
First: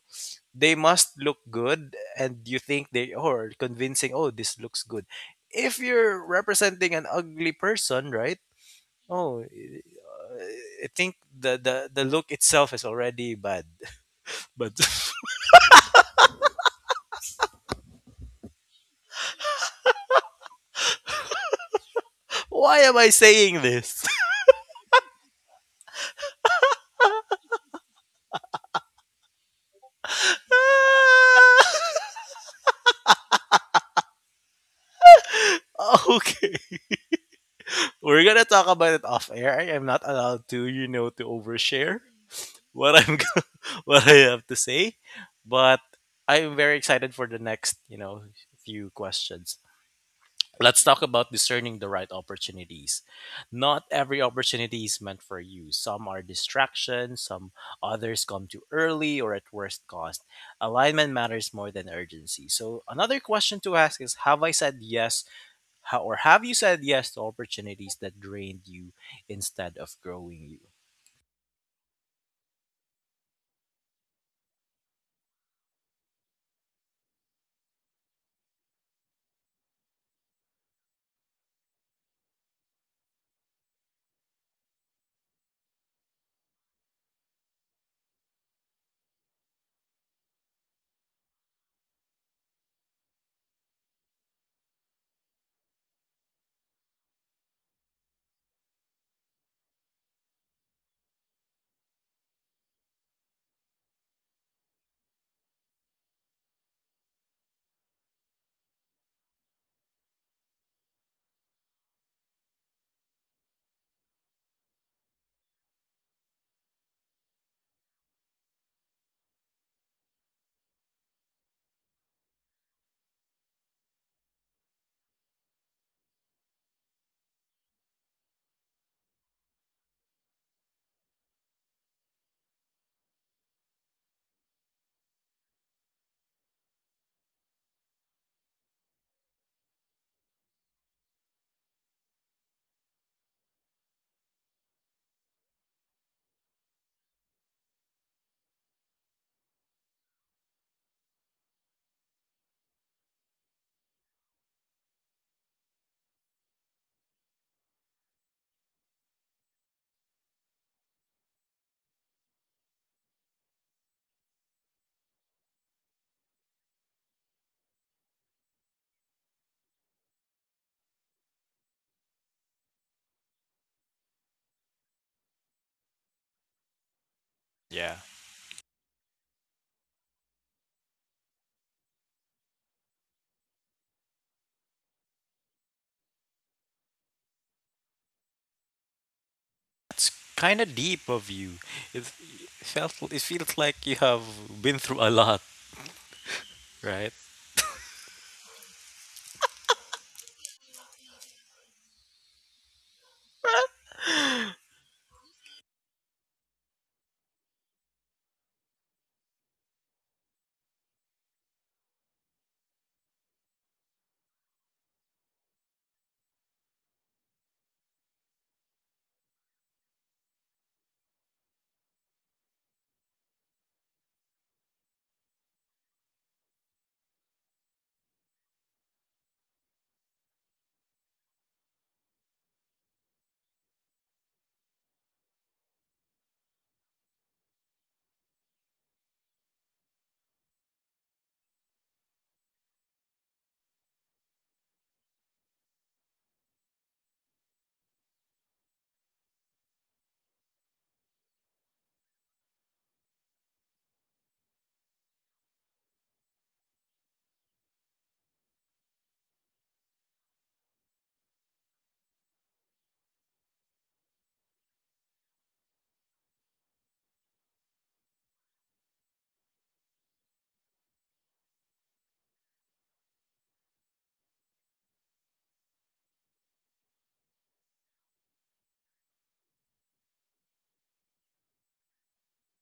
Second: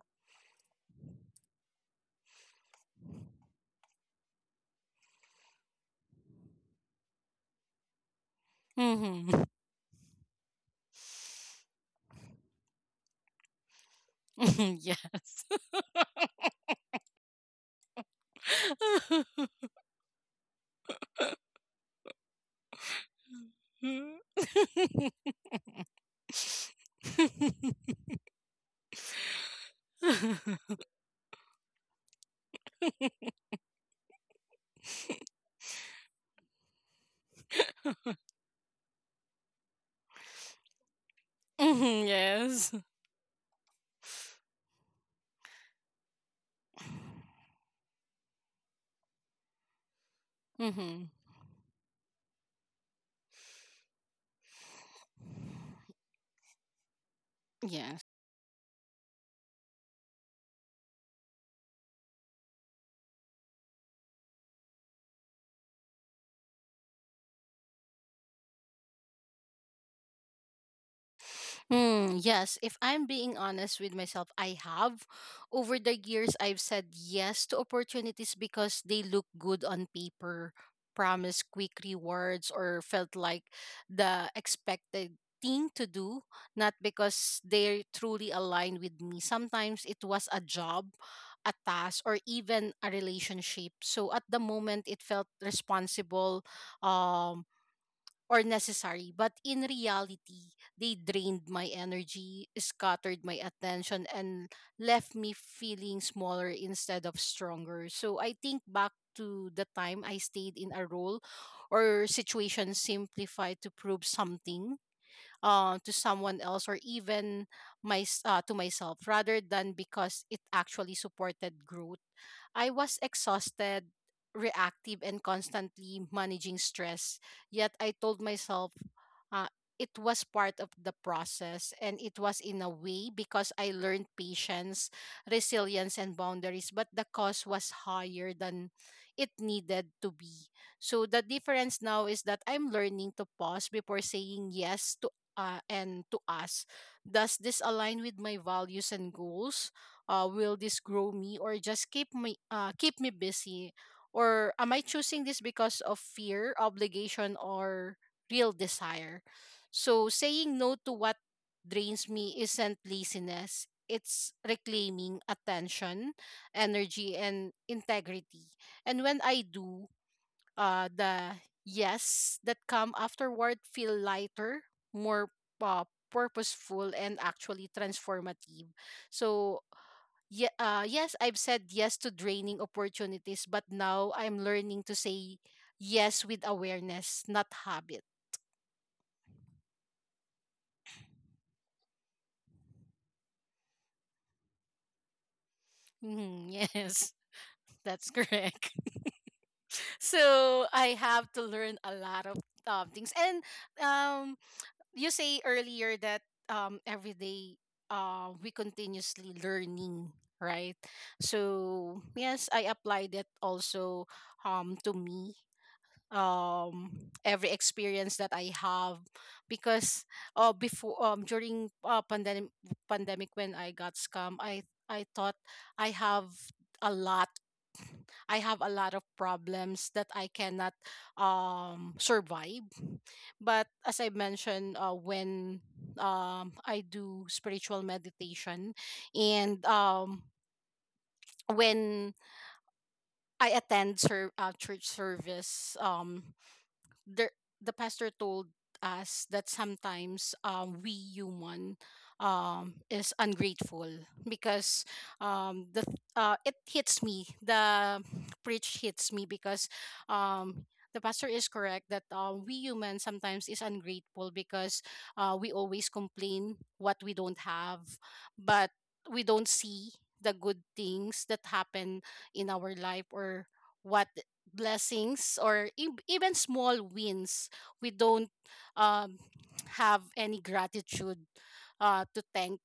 S1: They must look good and you think they are convincing, oh this looks good. If you're representing an ugly person, right? oh
S2: Mhm.
S1: eh, I think the look itself is already bad but
S2: Yes.
S1: why am I saying this? Okay, we're gonna talk about it off air. I am not allowed to to overshare
S2: Mhm. Yes.
S1: what I'm what I have to say. But I'm very excited for the next few questions. Let's talk
S2: Mhm.
S1: about discerning the right opportunities. Not every opportunity is meant for you. Some are distractions, some others come too early or at worst cost. Alignment matters more than urgency. So, another question to ask is, have I said yes, or have you said yes to opportunities that drained you instead of growing you?
S2: Hmm, yes, if I'm being honest with myself, I have. Over the years, I've said yes to opportunities because they look good on paper, promise quick rewards, or felt like the expected thing to do, not because they're truly aligned with me. Sometimes it was a job, a task, or even a relationship. So at the moment, it felt responsible, um, or necessary, but in reality, they drained my energy, scattered my attention, and left me feeling smaller instead of stronger. So I think back to the time I stayed in a role or situation simplified to prove something to someone else, or even to myself, rather than because it actually supported growth. I was exhausted, reactive, and constantly managing stress. Yet I told myself uh, it was part of the process, and it was in a way because I learned patience, resilience, and boundaries. But the cost was higher than it needed to be. So the difference now is that I'm learning to pause before saying yes to. And to ask, does this align with my values and goals? Will this grow me or just keep me busy, or am I choosing this because of fear, obligation, or real desire? So saying no to what drains me isn't laziness, it's reclaiming attention, energy, and integrity. And when I do, the yes that come afterward feel lighter, more uh, purposeful, and actually
S1: Yeah,
S2: transformative. So yeah, yes, I've said yes to draining opportunities, but now I'm learning to say yes with awareness, not habit.
S1: that's kind of deep of you. It felt it feels like you have been through a lot,
S2: Mhm, yes.
S1: right?
S2: That's correct. So I have to learn a lot of things. And um, you say earlier that every day we continuously learning, right? So yes, I applied that also to me. Um, every experience that I have because before during pandemic, pandemic, when I got scammed, I thought I have a lot, I have a lot of problems that I cannot survive. But as I mentioned, when I do spiritual meditation. And when I attend church service, the the pastor told us that sometimes, we human is ungrateful because it hits me, the preach hits me because um, the pastor is correct that we humans sometimes is ungrateful because we always complain what we don't have, but we don't see the good things that happen in our life, or what blessings, or even small wins, we don't um, have any gratitude to thank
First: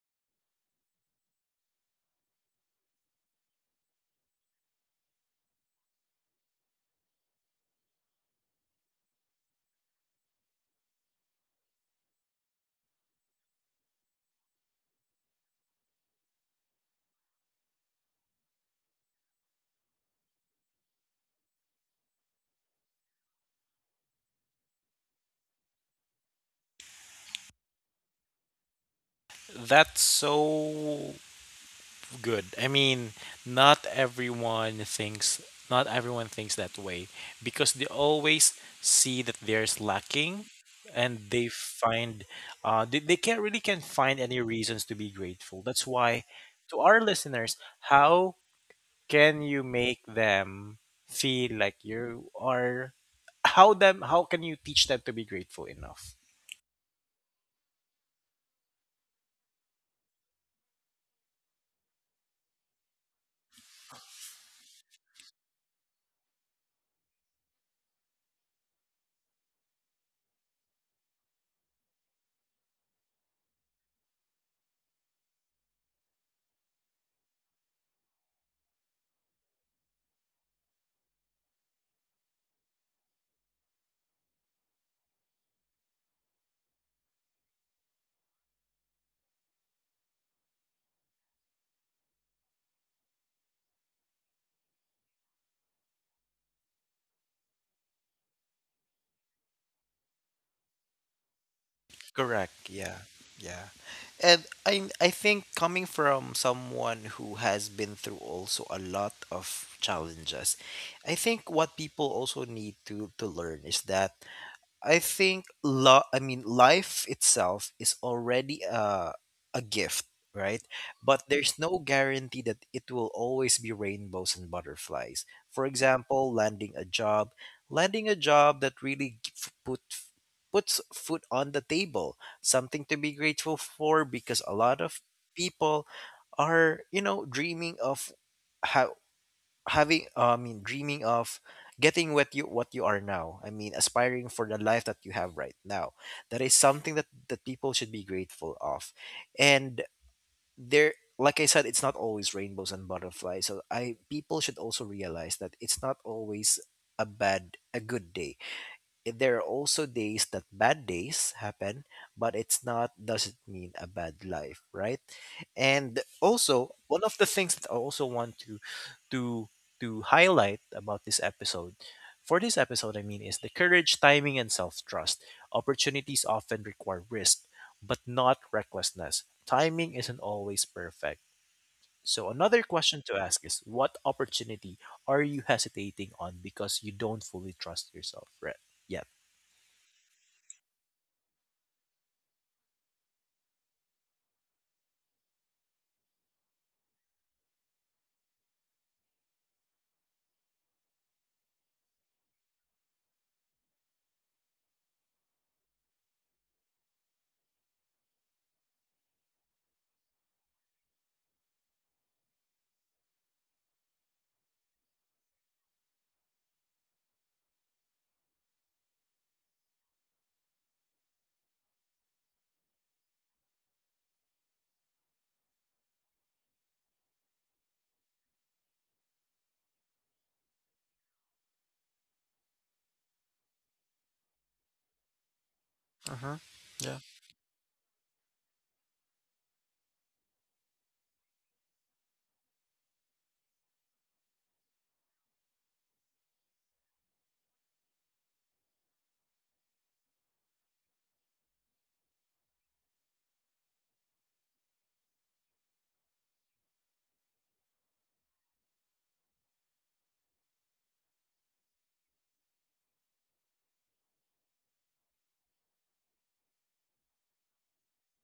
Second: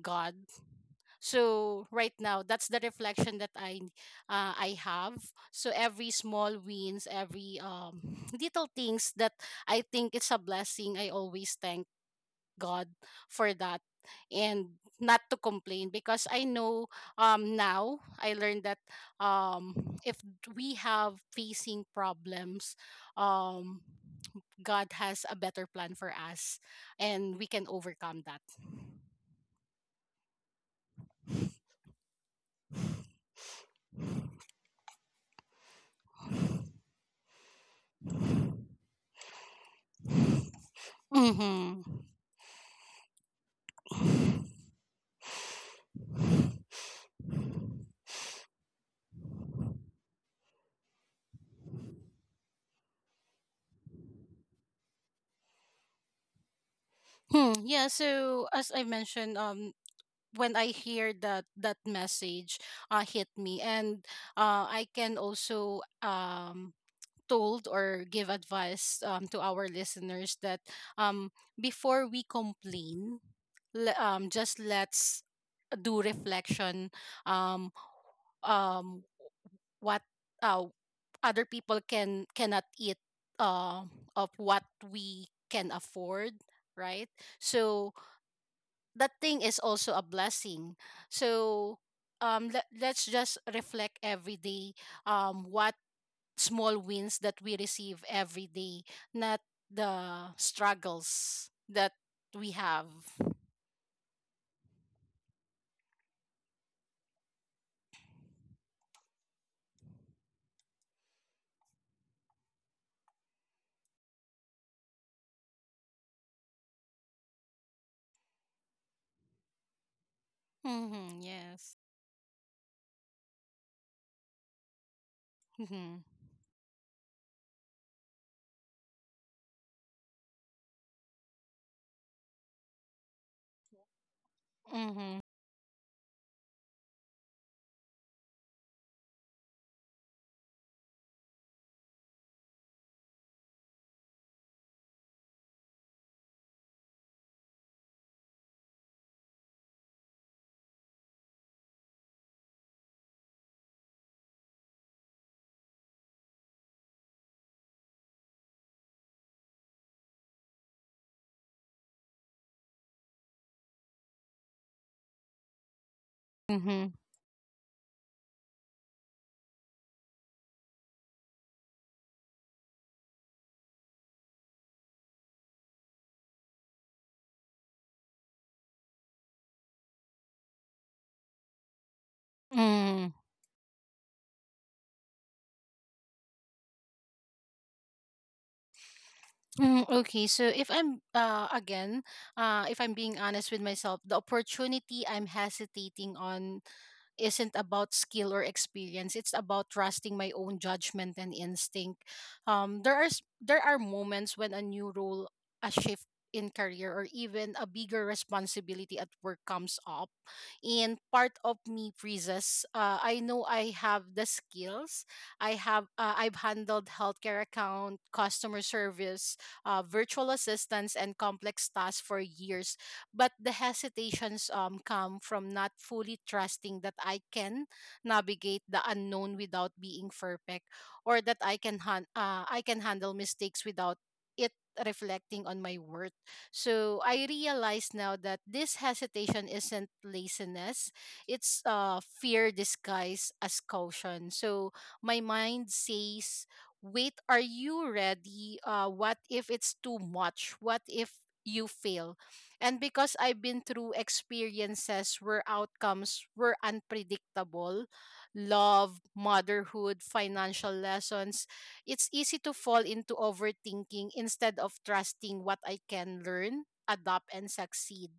S2: God. So right now, that's the reflection that I have. So every small wins, every little things that I think it's a blessing, I always thank God for that, and not to complain because I know now I learned that um if we have facing problems, um God has a better plan for us, and we can overcome that.
S1: That's so good. I mean, not everyone thinks not everyone thinks that way because they always see that there's lacking and they
S2: Mhm.
S1: find uh, they can't really can not find any reasons to be grateful. That's why, to our listeners, how can you make them feel like you are how can you teach them to be grateful enough?
S2: Hmm. Yeah, so as I mentioned, when I hear that, that message hit me. And I can also told or give advice to our listeners that um, before we complain, just let's do reflection, um, um, what uh, other people can cannot eat uh, of what we can afford, right? So that thing is also a blessing. So let, let's just reflect every day what small wins that we receive every day, not the struggles that
S1: Correct.
S2: we have.
S1: Yeah. Yeah. And I think coming from someone who has been through also a lot of challenges, I think what people also need to learn is that I think I mean life itself is already a gift, right?
S2: Mm-hmm,
S1: But there's
S2: yes.
S1: no guarantee that it will always be rainbows and butterflies. For
S2: Mm-hmm.
S1: example, landing a job, that really puts food on the table, something to be grateful for because a lot of
S2: Mm-hmm.
S1: people are, you know, dreaming of how having I mean dreaming of getting what you are now. I mean aspiring for the life that you have right now. That is something that people should be grateful of. And there, like I said, it's not always rainbows and butterflies. So I, people should also realize that it's not always a good day. There are also days that bad days happen, but it's not doesn't mean a bad life, right? And also,
S2: Mm-hmm.
S1: one of the things that I also want to to highlight about this episode, for this episode I mean, is the courage, timing, and self-trust. Opportunities often require risk, but not recklessness. Timing isn't always perfect. So another question
S2: Mm.
S1: to ask is, what opportunity are you hesitating on because you don't fully trust yourself yet?
S2: Mm, okay, so if I'm being honest with myself, the opportunity I'm hesitating on isn't about skill or experience. It's about trusting my own judgment and instinct. There are moments when a new role, a shift in career, or even a bigger responsibility at work comes up, and part of me freezes. I know I have the skills. I have I've handled healthcare account, customer service, virtual assistants, and complex tasks for years, but the hesitations come from not fully trusting that I can navigate the unknown without being perfect, or that I can handle mistakes without it reflecting on my worth.
S1: Mm-hmm. Yeah.
S2: So I realize now that this hesitation isn't laziness, it's fear disguised as caution. So my mind says, "Wait, are you ready? What if it's too much? What if you fail?" And because I've been through experiences where outcomes were unpredictable, love, motherhood, financial lessons, it's easy to fall into overthinking instead of trusting what I can learn, adapt, and succeed.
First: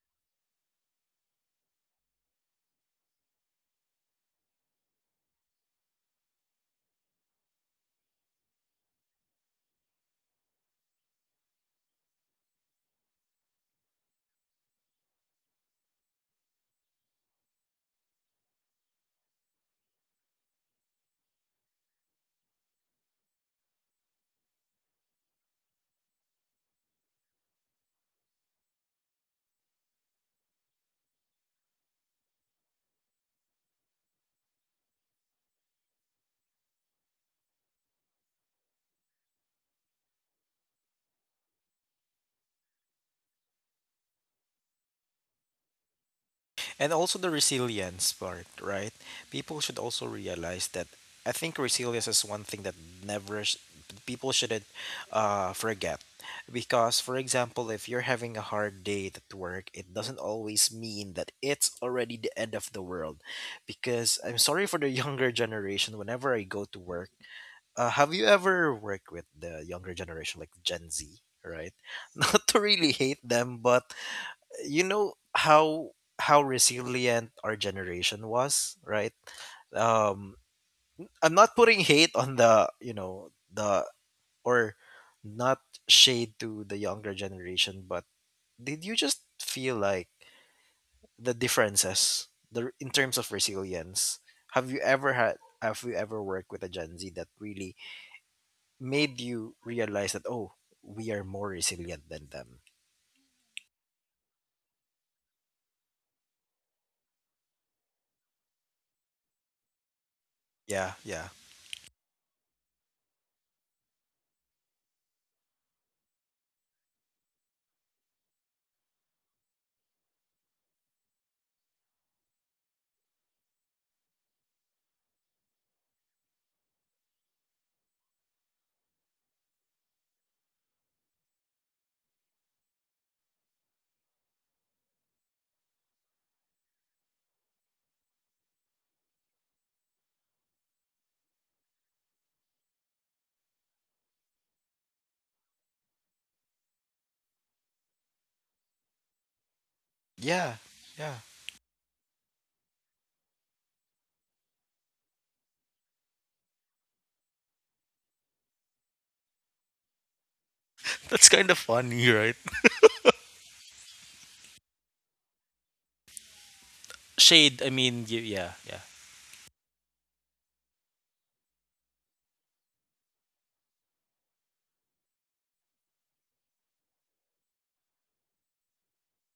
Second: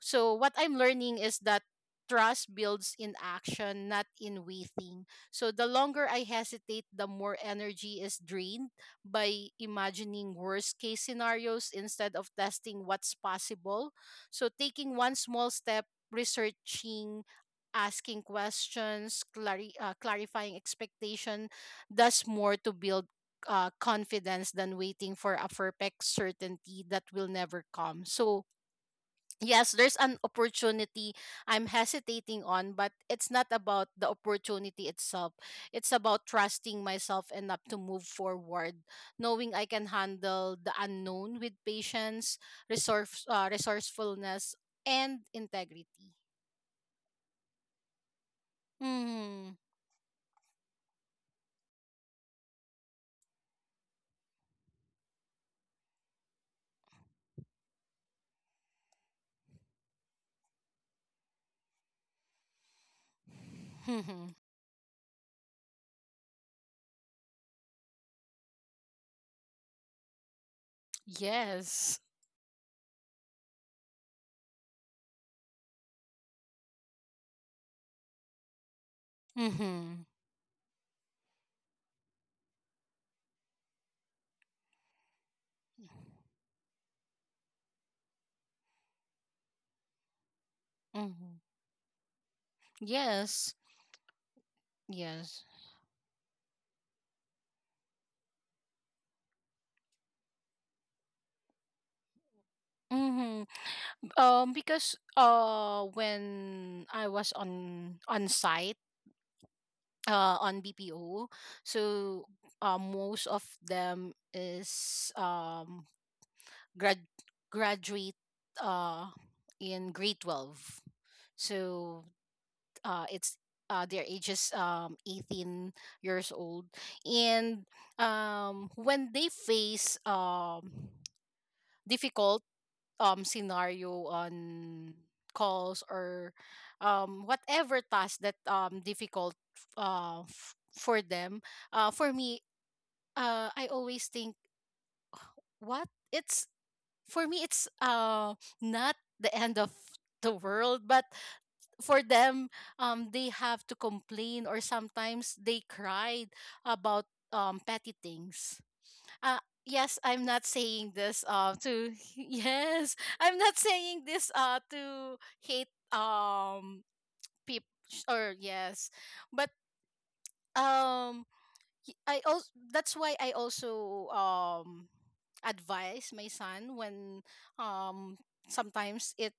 S2: So what I'm learning is that trust builds in action, not in waiting. So the longer I hesitate, the more energy is drained by imagining worst case scenarios instead of testing what's possible. So, taking one small step, researching, asking questions, clarifying expectation, does more to build confidence than waiting for a perfect certainty that will never come. So yes, there's an opportunity I'm hesitating on, but it's not about the opportunity itself. It's about trusting myself enough to move forward, knowing I can handle the unknown with patience, resourcefulness, and integrity.
S1: And also the resilience part, right?
S2: Mm.
S1: People should also realize that I think resilience is one thing that never sh- people shouldn't forget. Because, for example, if you're having a hard day at work, it doesn't always mean that it's already the end of the world. Because I'm sorry for the younger generation, whenever I go to work, have you ever worked with the younger generation, like Gen Z, right?
S2: Yes.
S1: Not to really hate them, but you know how resilient our generation was, right?
S2: Mm-hmm.
S1: um I'm not putting hate on the, you know, the or not shade to the younger generation, but did you just feel like
S2: Mm-hmm.
S1: the differences the in terms of
S2: Yes.
S1: resilience, have you ever
S2: Yes.
S1: had, have you ever worked with a Gen Z that really made you realize that, oh, we are more resilient than them?
S2: Mm-hmm. Because when I was on site on
S1: Yeah,
S2: BPO,
S1: yeah.
S2: so most of them is grad graduate uh in grade 12. So it's their ages 18 years old, and when they face difficult scenario on calls, or whatever task that difficult for them. For me, I always think what it's for me it's not the end of the
S1: Yeah,
S2: world, but
S1: yeah.
S2: for them, they have to complain or sometimes they cried about petty things. uh yes, I'm not saying this
S1: That's kind of
S2: to
S1: funny, right?
S2: yes, I'm not saying this to hate
S1: Shade, I
S2: people,
S1: mean, you,
S2: or
S1: yeah, yeah.
S2: yes, but um I also, that's why I also advise my son when um sometimes it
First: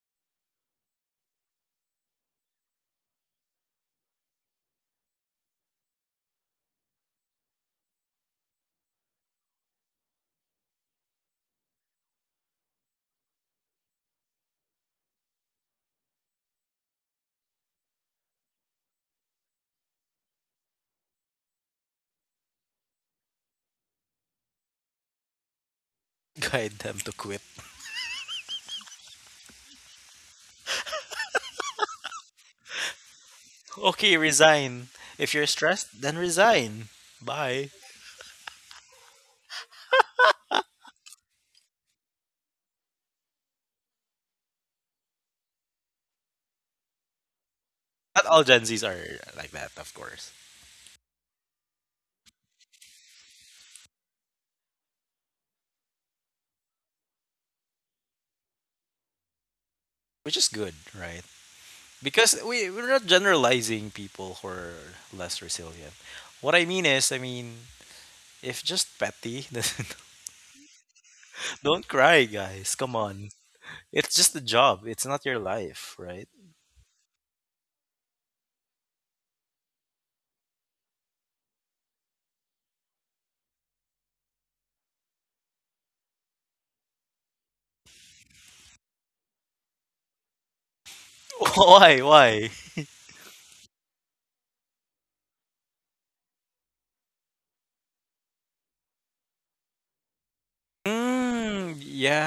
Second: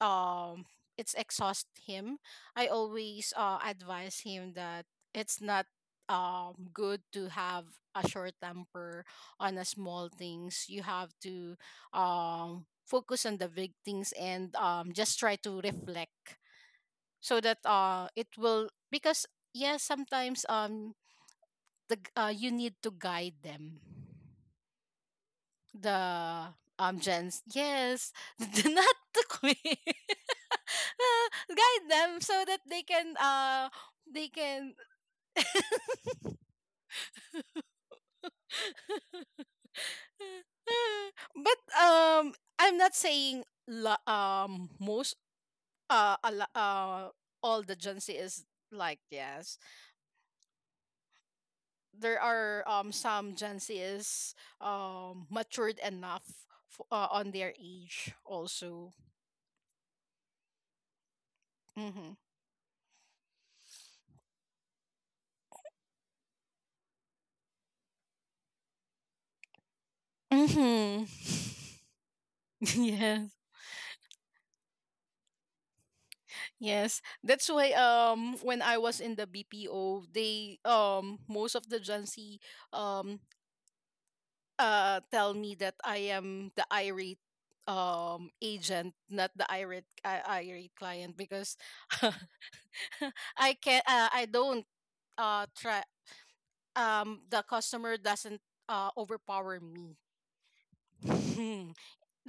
S2: um it's exhaust him. I always advise him that it's not good to have a short temper on a small things. You have to focus on the big things and just try to reflect, so that it will, because yes sometimes you need to guide them, the
S1: Guide them to
S2: gents,
S1: quit.
S2: yes. Not the queen. Guide them so that they can
S1: Okay,
S2: they can.
S1: resign. If you're stressed, then resign. Bye.
S2: But I'm not saying most uh, a lo- uh all the Gen Z
S1: Not
S2: is,
S1: all Gen Zs
S2: like,
S1: are like
S2: yes,
S1: that, of course,
S2: there are some Gen Z is matured enough on their age also.
S1: which is good, right?
S2: Mm-hmm.
S1: Because we, we're not generalizing people who are less resilient. What I mean is, I mean, if just petty, then
S2: Mm.
S1: don't cry, guys. Come on. It's just a job. It's not your life, right?
S2: Yes, that's why when I was in the BPO, they most of the Gen Z um tell me that I am the irate agent, not the irate client. Because
S1: Why? Why?
S2: I can I don't try, the customer doesn't overpower me.
S1: Mm,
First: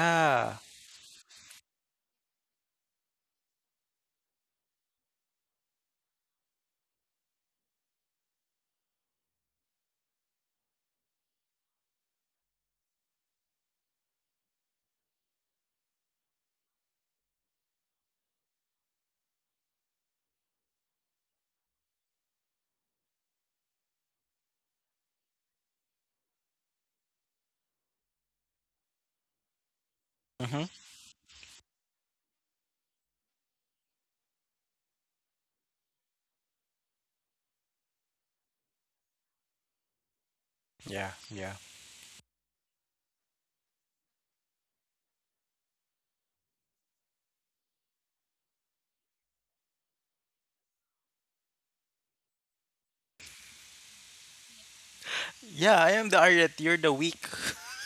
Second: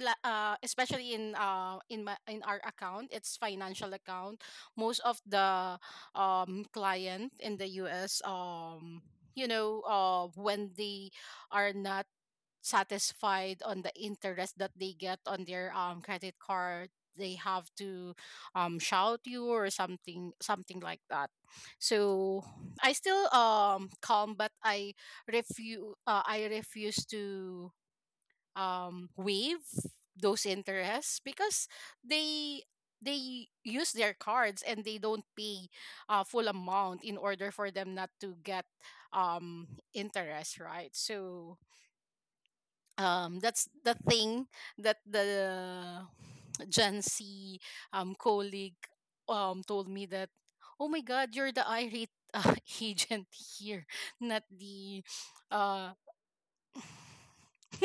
S2: Especially in my, in our account, it's financial account. Most of the client in the US, you know when they are not satisfied on the interest that they get on their credit card, they have to shout you or something, something like that. So I still calm, but I refuse I refuse to waive those
S1: Mm-hmm.
S2: interests, because they they use their cards and they don't pay full amount in order for them not to get um, interest, right?
S1: Yeah, yeah.
S2: So that's the thing that the Gen Z colleague told me that, "Oh my God, you're the irate agent here, not the."
S1: Yeah, I
S2: Uh...
S1: am the Ariat. You're the weak.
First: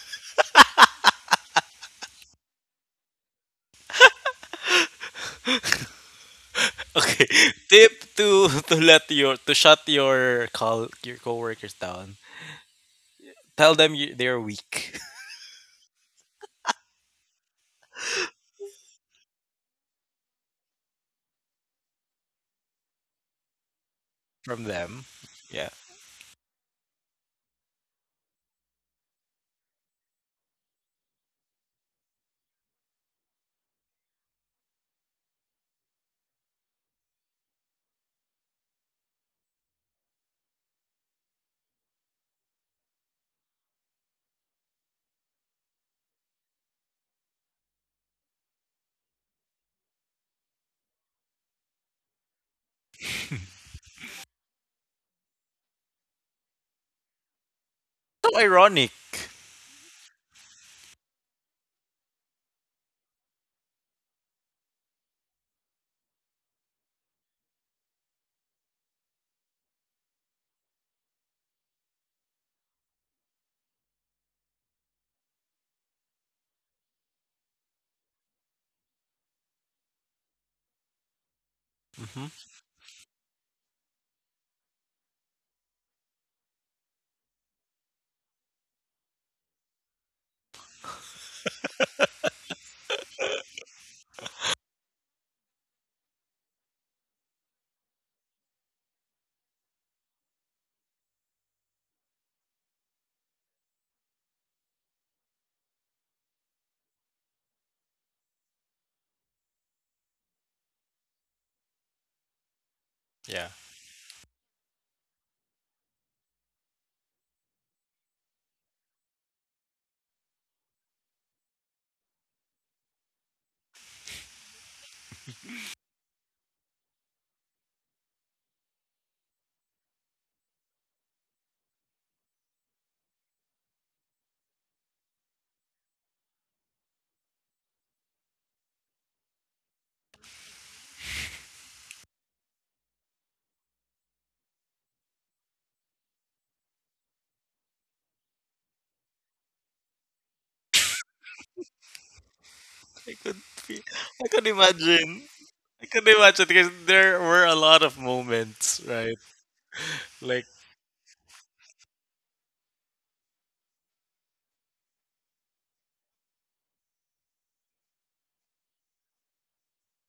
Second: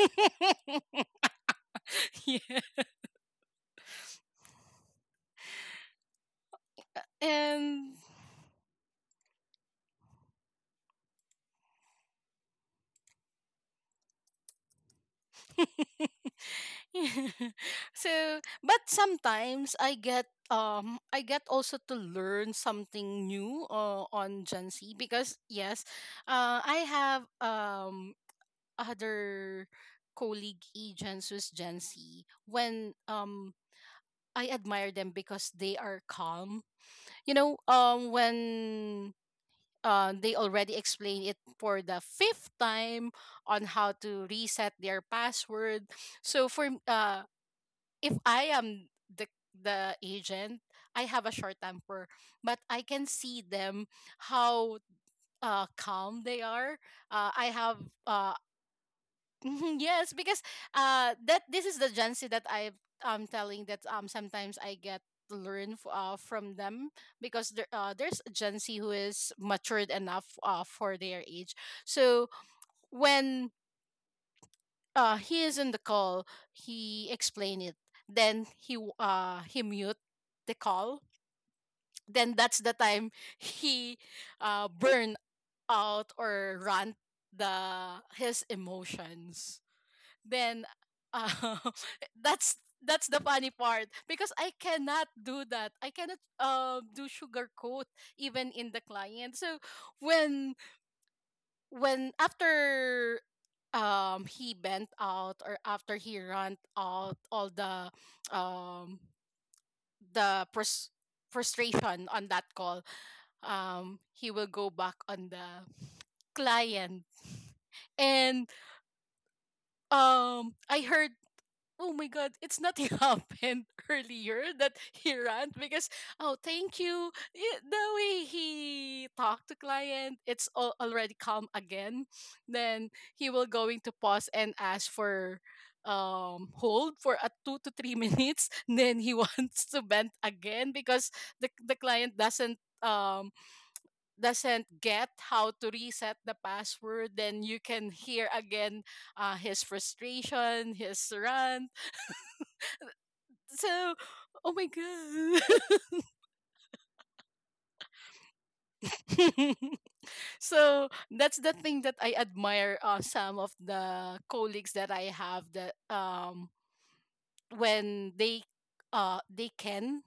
S2: yes.
S1: Okay.
S2: Um,
S1: Tip to let your to shut your call your coworkers down. Tell them they're weak
S2: so, but sometimes I get also to learn something new on
S1: from
S2: Gen Z,
S1: them.
S2: because
S1: Yeah.
S2: yes, I have other colleague agents with Gen Z. When I admire them because they are calm. You know, when they already explained it for the fifth time on how to reset their password. So if I am the the agent, I have a short temper, but I can see them how calm they are. I have uh,
S1: So ironic.
S2: Mhm, yes. Because that this is the Gen Z that I am telling that sometimes I get to learn from them, because there there's a Gen Z who is matured enough for their age. So when he is in the call, he explain it. Then he mute the call.
S1: Hmm.
S2: Then that's the time, he burn out or rant the his emotions. Then uh, that's that's the funny part, because I cannot do that. I cannot do sugarcoat, even in the client. So when when after he bent out, or after he ran out all um the frustration on that call,
S1: Yeah.
S2: he will go back on the client. And I heard, "Oh my God," it's not happened earlier that he ran. Because, oh, thank you. Yeah, the way he talked to client, it's all already calm again. Then he will going to pause and ask for hold for a 2 to 3 minutes. Then he wants to bend again, because the client doesn't get how to reset the password. Then you can hear again his frustration, his rant.
S1: I could be,
S2: So,
S1: I could
S2: oh my
S1: imagine.
S2: God.
S1: I could imagine because there were a lot of moments, right? Like
S2: So that's the thing that I admire, some of the colleagues that I have, that when they can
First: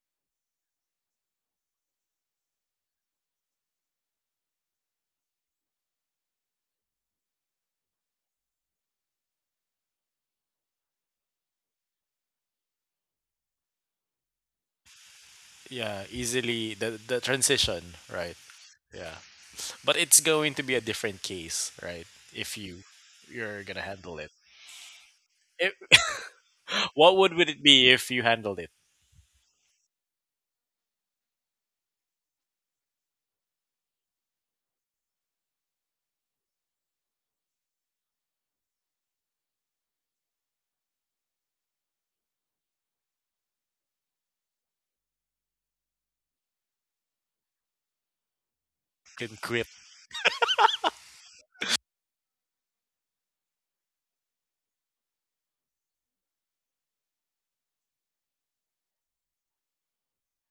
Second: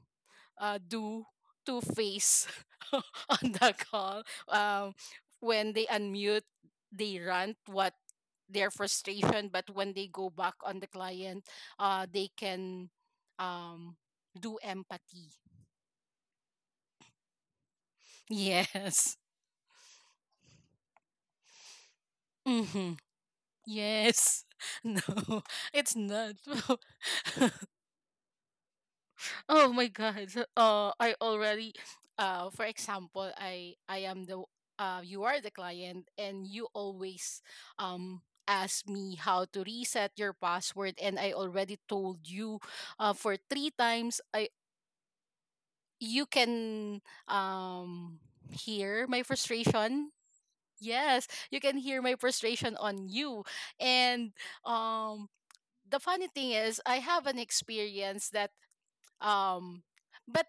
S2: do two face, on the call. um when they unmute, they rant what their frustration, but when they go back on the client, they can um do empathy.
S1: yeah, easily the transition, right?
S2: Yes.
S1: Yeah. But it's going to be a different case, right? If
S2: Mhm.
S1: you're gonna handle it.
S2: Yes. No,
S1: If
S2: it's not.
S1: What would it be if you handled it
S2: Oh my God. So, I already for example, I am the, you are the client, and you always ask me how to reset your password, and I already told you for three times. I, you can um hear my
S1: in quit?
S2: frustration. Yes, you can hear my frustration on you. And um the funny thing is, I have an experience that um but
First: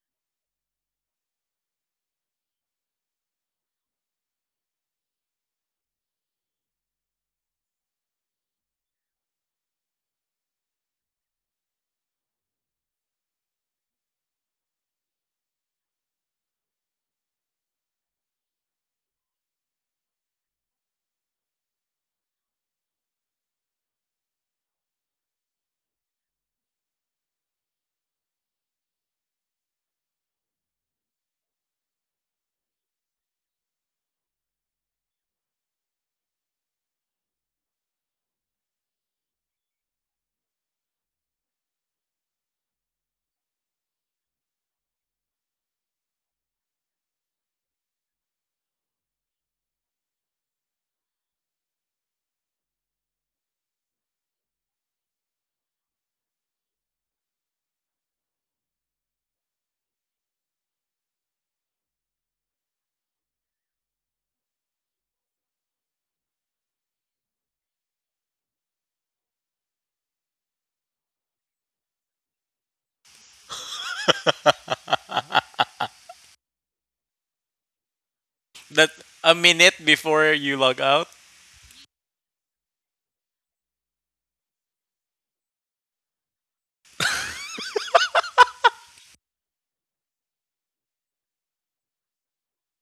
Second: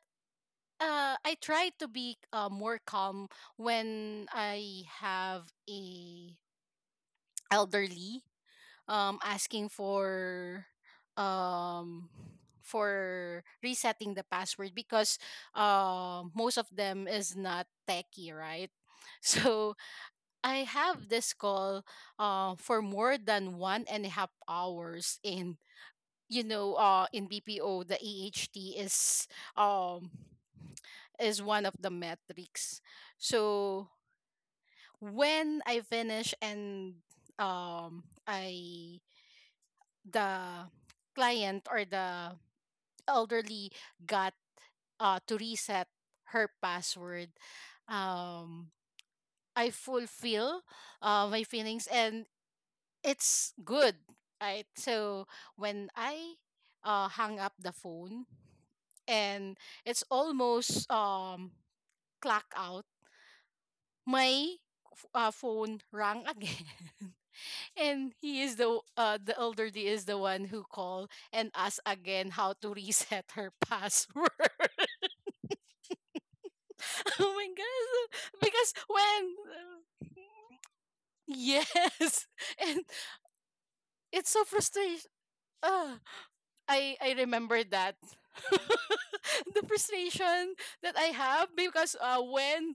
S2: I try to be more calm when I have a elderly asking um for resetting the password, because most of them is not techie, right? So I have this call, for more than 1.5 hours. In you know, in BPO, the AHT is um is one of the metrics. So when I finish, and I, the client or the elderly, got to reset her password, um I fulfill my feelings, and it's good, right? So when I hung up the phone, and it's almost clock out, my phone rang again. And he is the, the elderly is the one who called and asked again how to reset her password. Oh my gosh. Because
S1: That a
S2: when
S1: minute
S2: uh,
S1: before you log out.
S2: yes. And it's so frustrating. uh, I remember that. The frustration that I have, because when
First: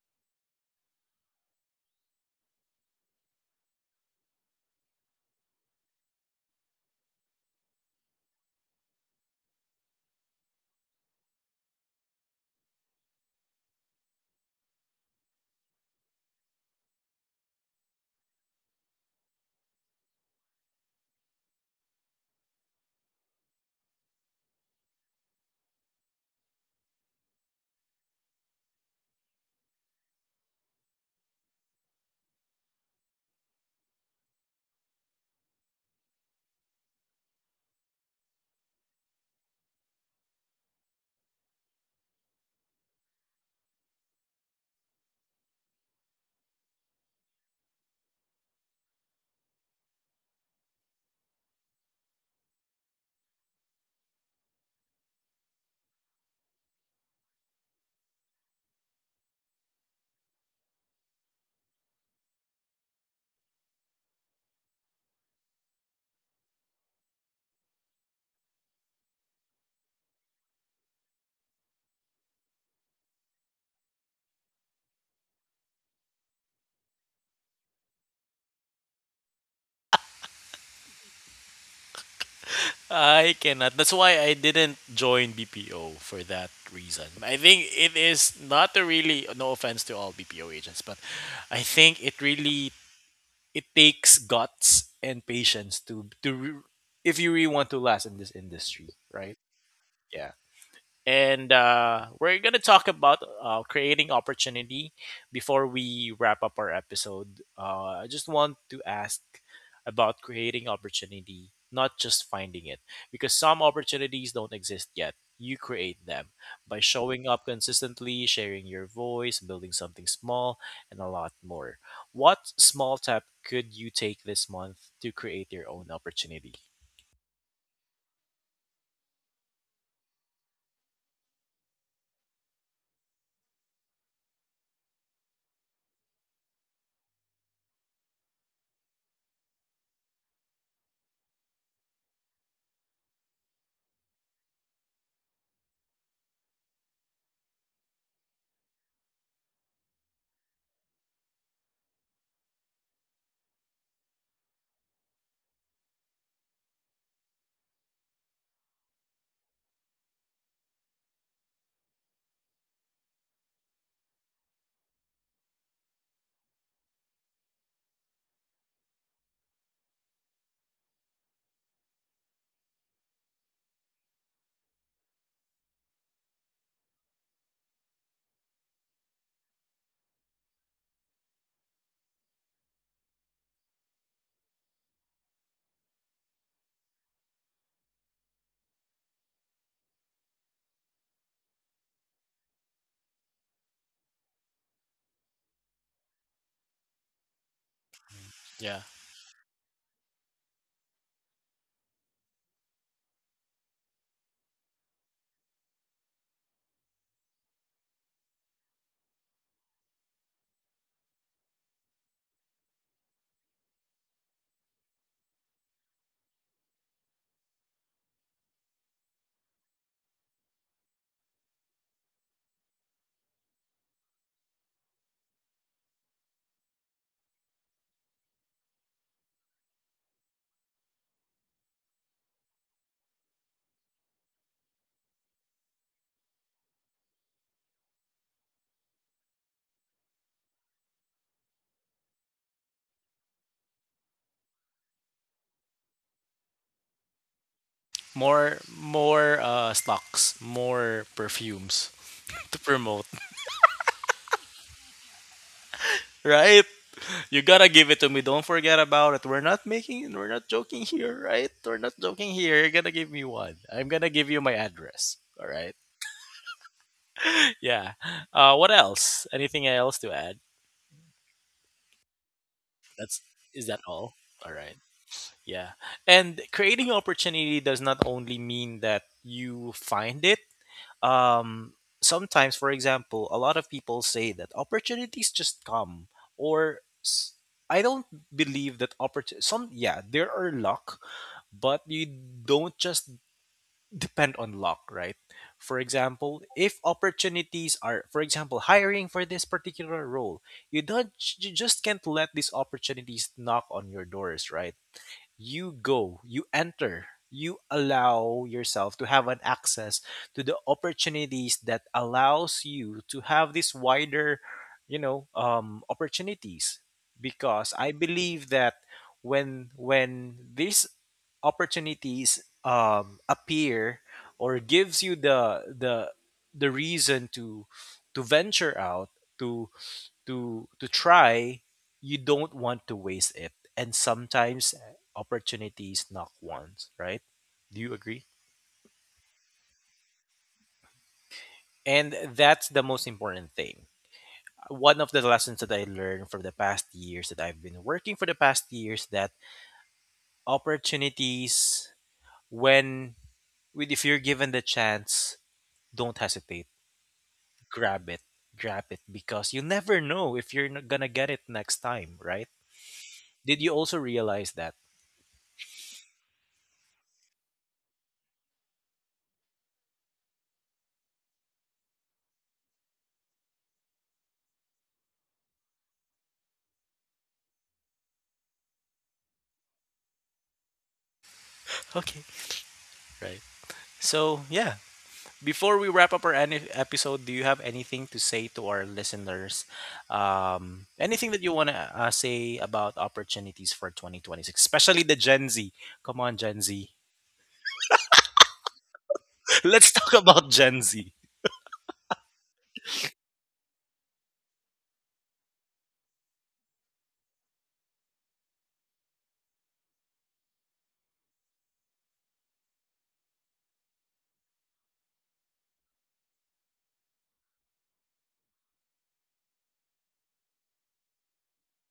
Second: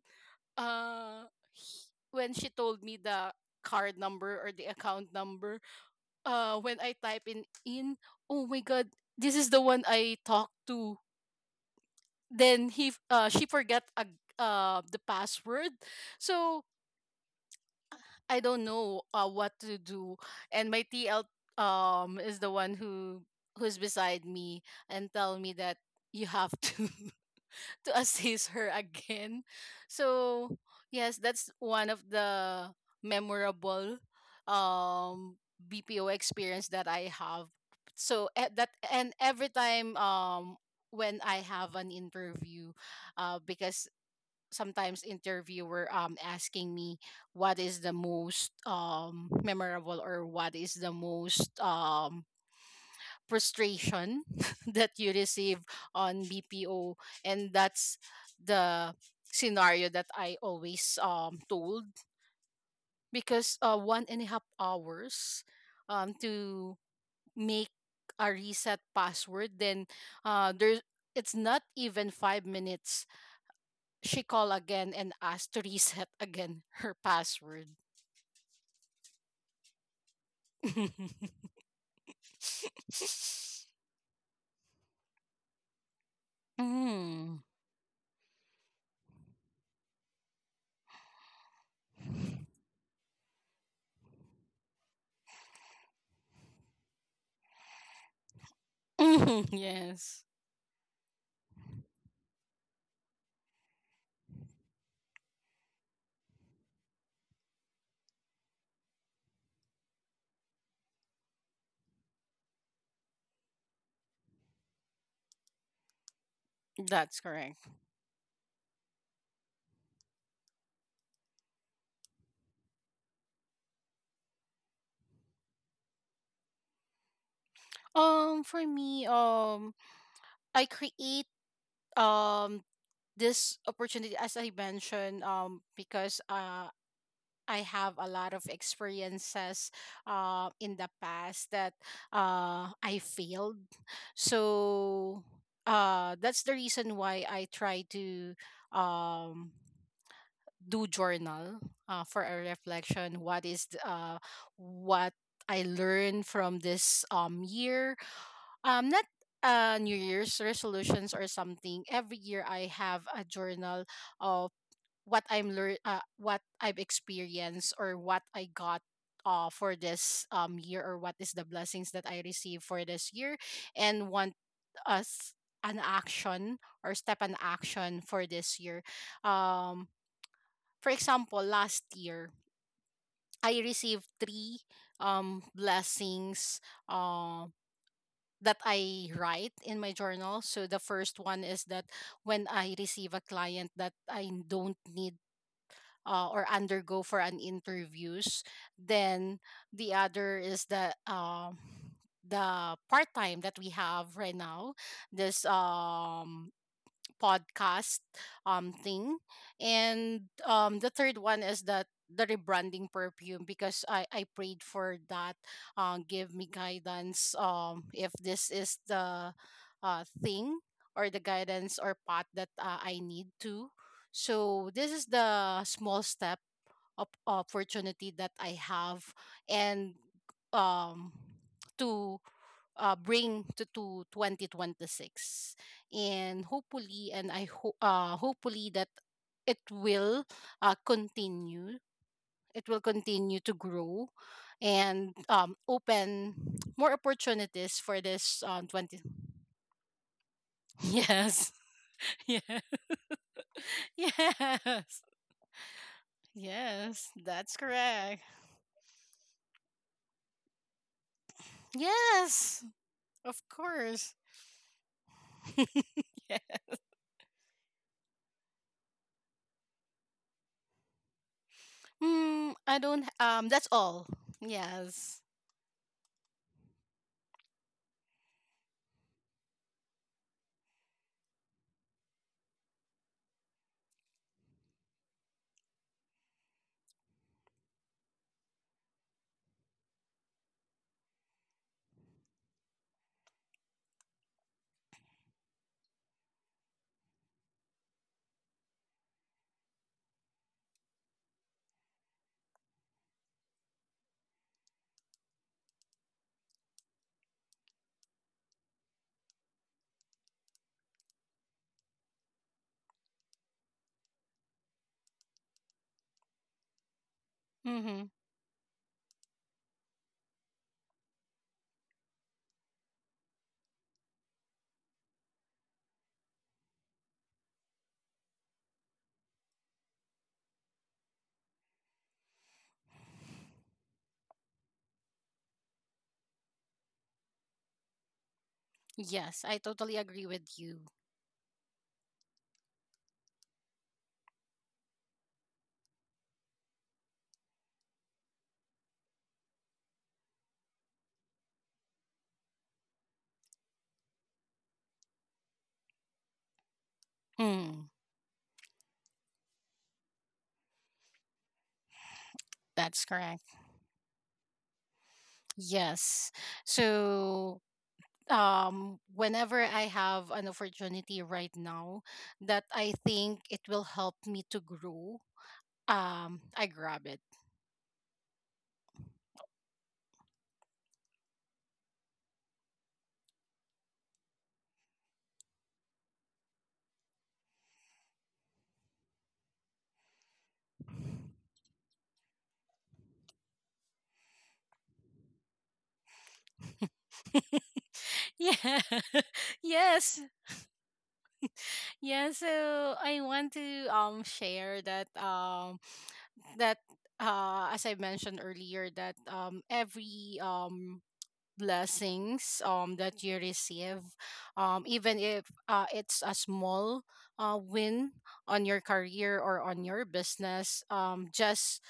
S2: uh he- when she told me the card number or the account number, when I type in, "Oh my God, this is the one I talked to." Then she forgot a, the password. So I don't know what to do. And my TL is the one who, who's beside me, and tell me that you have to to assist her again. So yes, that's one of the memorable um BPO experience that I have. So at that, and every time when I have an interview, because sometimes interviewer asking me, what is the most memorable, or what is the most frustration that you receive on BPO. And that's the scenario that I always told, because 1.5 hours to make a reset password, then there's, it's not even 5 minutes, she called again and asked to reset again her password.
S1: I cannot. That's why I didn't join BPO for that reason.
S2: Mm.
S1: I think it is not a really, no offense to all BPO agents, but I think it really, it takes guts and patience to re- if you really want to last in this industry, right?
S2: Yes,
S1: Yeah. And we're gonna talk about creating opportunity. Before we wrap up our episode, I just want to ask about creating opportunity, not just finding it, because some opportunities don't exist yet, you create them by
S2: that's
S1: showing up
S2: correct.
S1: consistently, sharing your voice, building something small, and a lot more. What small step could you take this month to create your own opportunity?
S2: For me, I create um this opportunity as I mentioned, because I have a lot of experiences in the past that I failed. So that's the reason why I try to um, do journal for a reflection, what is what I learned from this year, not new year's resolutions or something. Every year I have a journal of what I've experienced or what I got for this year, or what is the blessings that I received for this year, and want us an action or step an action for this year. um for example, last year, I received three blessings uh, that I write in my journal. So the first one is that when I receive a client that I don't need or undergo for an interviews.
S1: Yeah,
S2: Then the other is the, the part time that we have right now. This podcast thing. And the third one is that the rebranding perfume. Because I prayed for that, give me guidance, if this is the thing or the guidance or path that I need to. So this is the small step opportunity that I have, and um, to bring to 2026. And hopefully, and I hopefully that it will continue, it will continue to grow and open more opportunities for this 20.
S1: more stocks, more
S2: Yes.
S1: perfumes
S2: Yes.
S1: to promote,
S2: Yes.
S1: right?
S2: Yes,
S1: You
S2: that's
S1: gotta give it
S2: correct.
S1: to me. Don't forget about it. We're not joking here, right? We're not joking
S2: Yes.
S1: here. You're gonna give me
S2: Of
S1: one. I'm
S2: course.
S1: gonna give you my address. All right.
S2: Yeah.
S1: Yeah. Uh, what else? Anything else to add?
S2: Mm, I don't.
S1: That's
S2: That's
S1: Is that
S2: all.
S1: all? All right.
S2: Yes.
S1: Yeah. And creating opportunity does not only mean that you find it. Um, sometimes, for example, a lot of people say that opportunities just come or s- I don't believe that opportunity, some, yeah, there are luck, but you don't just depend on luck, right? For example, if opportunities are, for example, hiring for this particular role, you don't, you just can't let these opportunities knock on your doors, right? You go, you enter, you allow yourself to have an access to the opportunities that allows you to have this wider, you know, opportunities. Because I
S2: Mm-hmm.
S1: believe that when these opportunities appear or gives you the reason to venture out to to try, you don't want to waste it. And sometimes opportunities knock once, right? Do you agree?
S2: Yes, I totally agree with you.
S1: And that's the most important thing. One of the lessons that I learned from the past years that I've been working for the past years, that opportunities when, with, if you're given the chance, don't hesitate.
S2: Mm,
S1: Grab it. Grab it, because you never know if you're not gonna get it next time, right?
S2: that's correct.
S1: Did you also realize that?
S2: Yes. So, whenever I have an opportunity right now that I think it will help me to grow, I grab it.
S1: Okay. Right. So yeah, before we wrap up our any episode, do you have anything to say to our listeners? Anything that you want to say about opportunities for 2026, especially the Gen Z? Come on, Gen Z.
S2: Yeah.
S1: Let's talk
S2: Yes.
S1: about Gen Z.
S2: Yeah, so I want to share that that as I mentioned earlier, that every blessings that you receive, even if it's a small win on your career or on your business, just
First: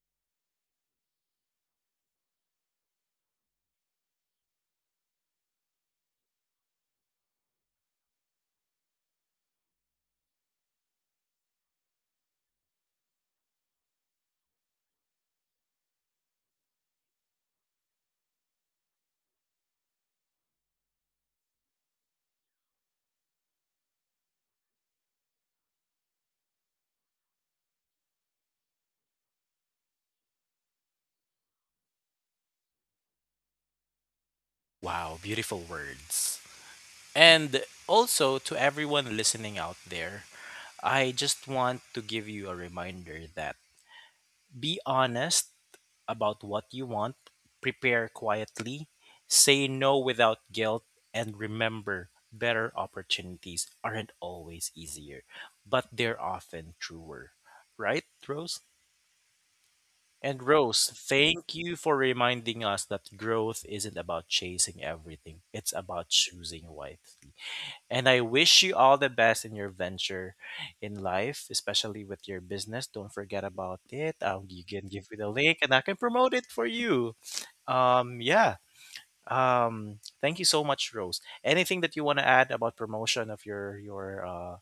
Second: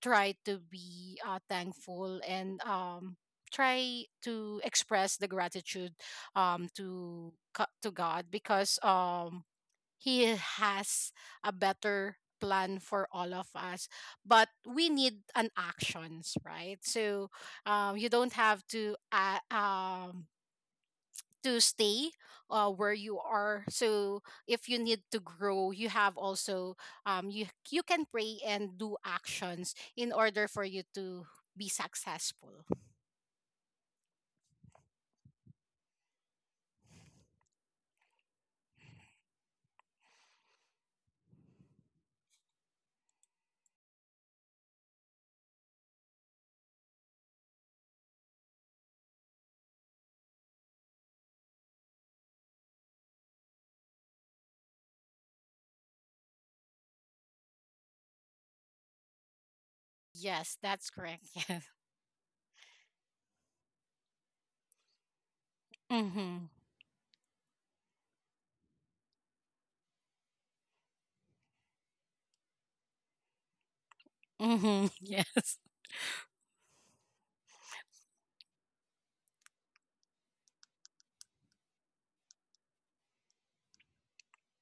S2: try to be thankful, and try to express the gratitude to God, because he has a better plan for all of us, but we need an actions, right? So you don't have to stay where you are. So if you need to grow, you have also you, you can pray and do actions in order for you to be successful.
S1: Wow, beautiful words. And also to everyone listening out there, I just want to give you a reminder that be honest about what you want, prepare quietly, say no without guilt, and remember, better opportunities aren't always easier, but they're often truer. Right, Rose? And
S2: Yes,
S1: Rose,
S2: that's correct.
S1: thank
S2: Yes.
S1: you for reminding us that growth isn't about chasing everything. It's about
S2: Mm-hmm.
S1: choosing wisely. And I wish you all the best in your venture in life, especially with your business. Don't forget about it. You
S2: Mm-hmm.
S1: can give me the
S2: Yes.
S1: link and I can promote it for you. Yeah. Thank you so much, Rose. Anything that you want to add about promotion of your uh,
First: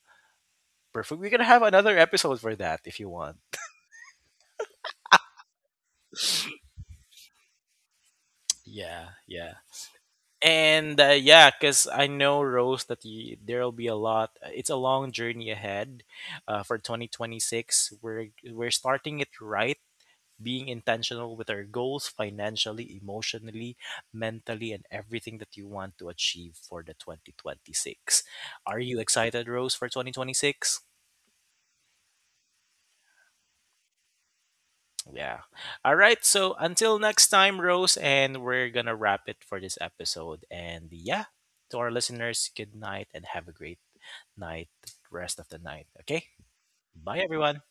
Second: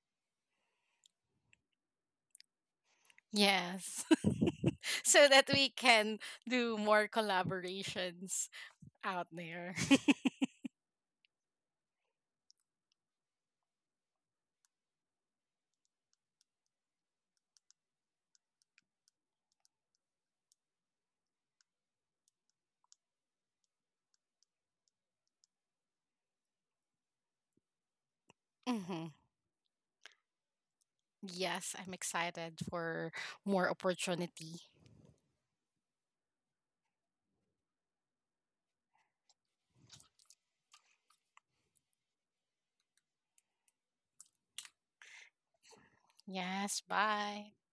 S1: perfume? We're gonna have another episode for that if you want.
S2: Yes. So that we can do more collaborations
S1: Yeah,
S2: out
S1: yeah.
S2: there.
S1: And yeah, because I know, Rose, that you, there'll be a lot. Uh, it's a long journey ahead for 2026. We're starting it right, being intentional with our goals financially, emotionally, mentally, and everything that you want to achieve for the 2026. Are you
S2: Hmm.
S1: excited, Rose, for 2026?
S2: Yes, I'm excited for more opportunity.
S1: Yeah. All right. So until next time, Rose, and we're going to wrap it for this episode. And yeah, to our listeners, good night and have a great night, rest of the night. Okay.
S2: Yes,
S1: Bye,
S2: bye.
S1: everyone.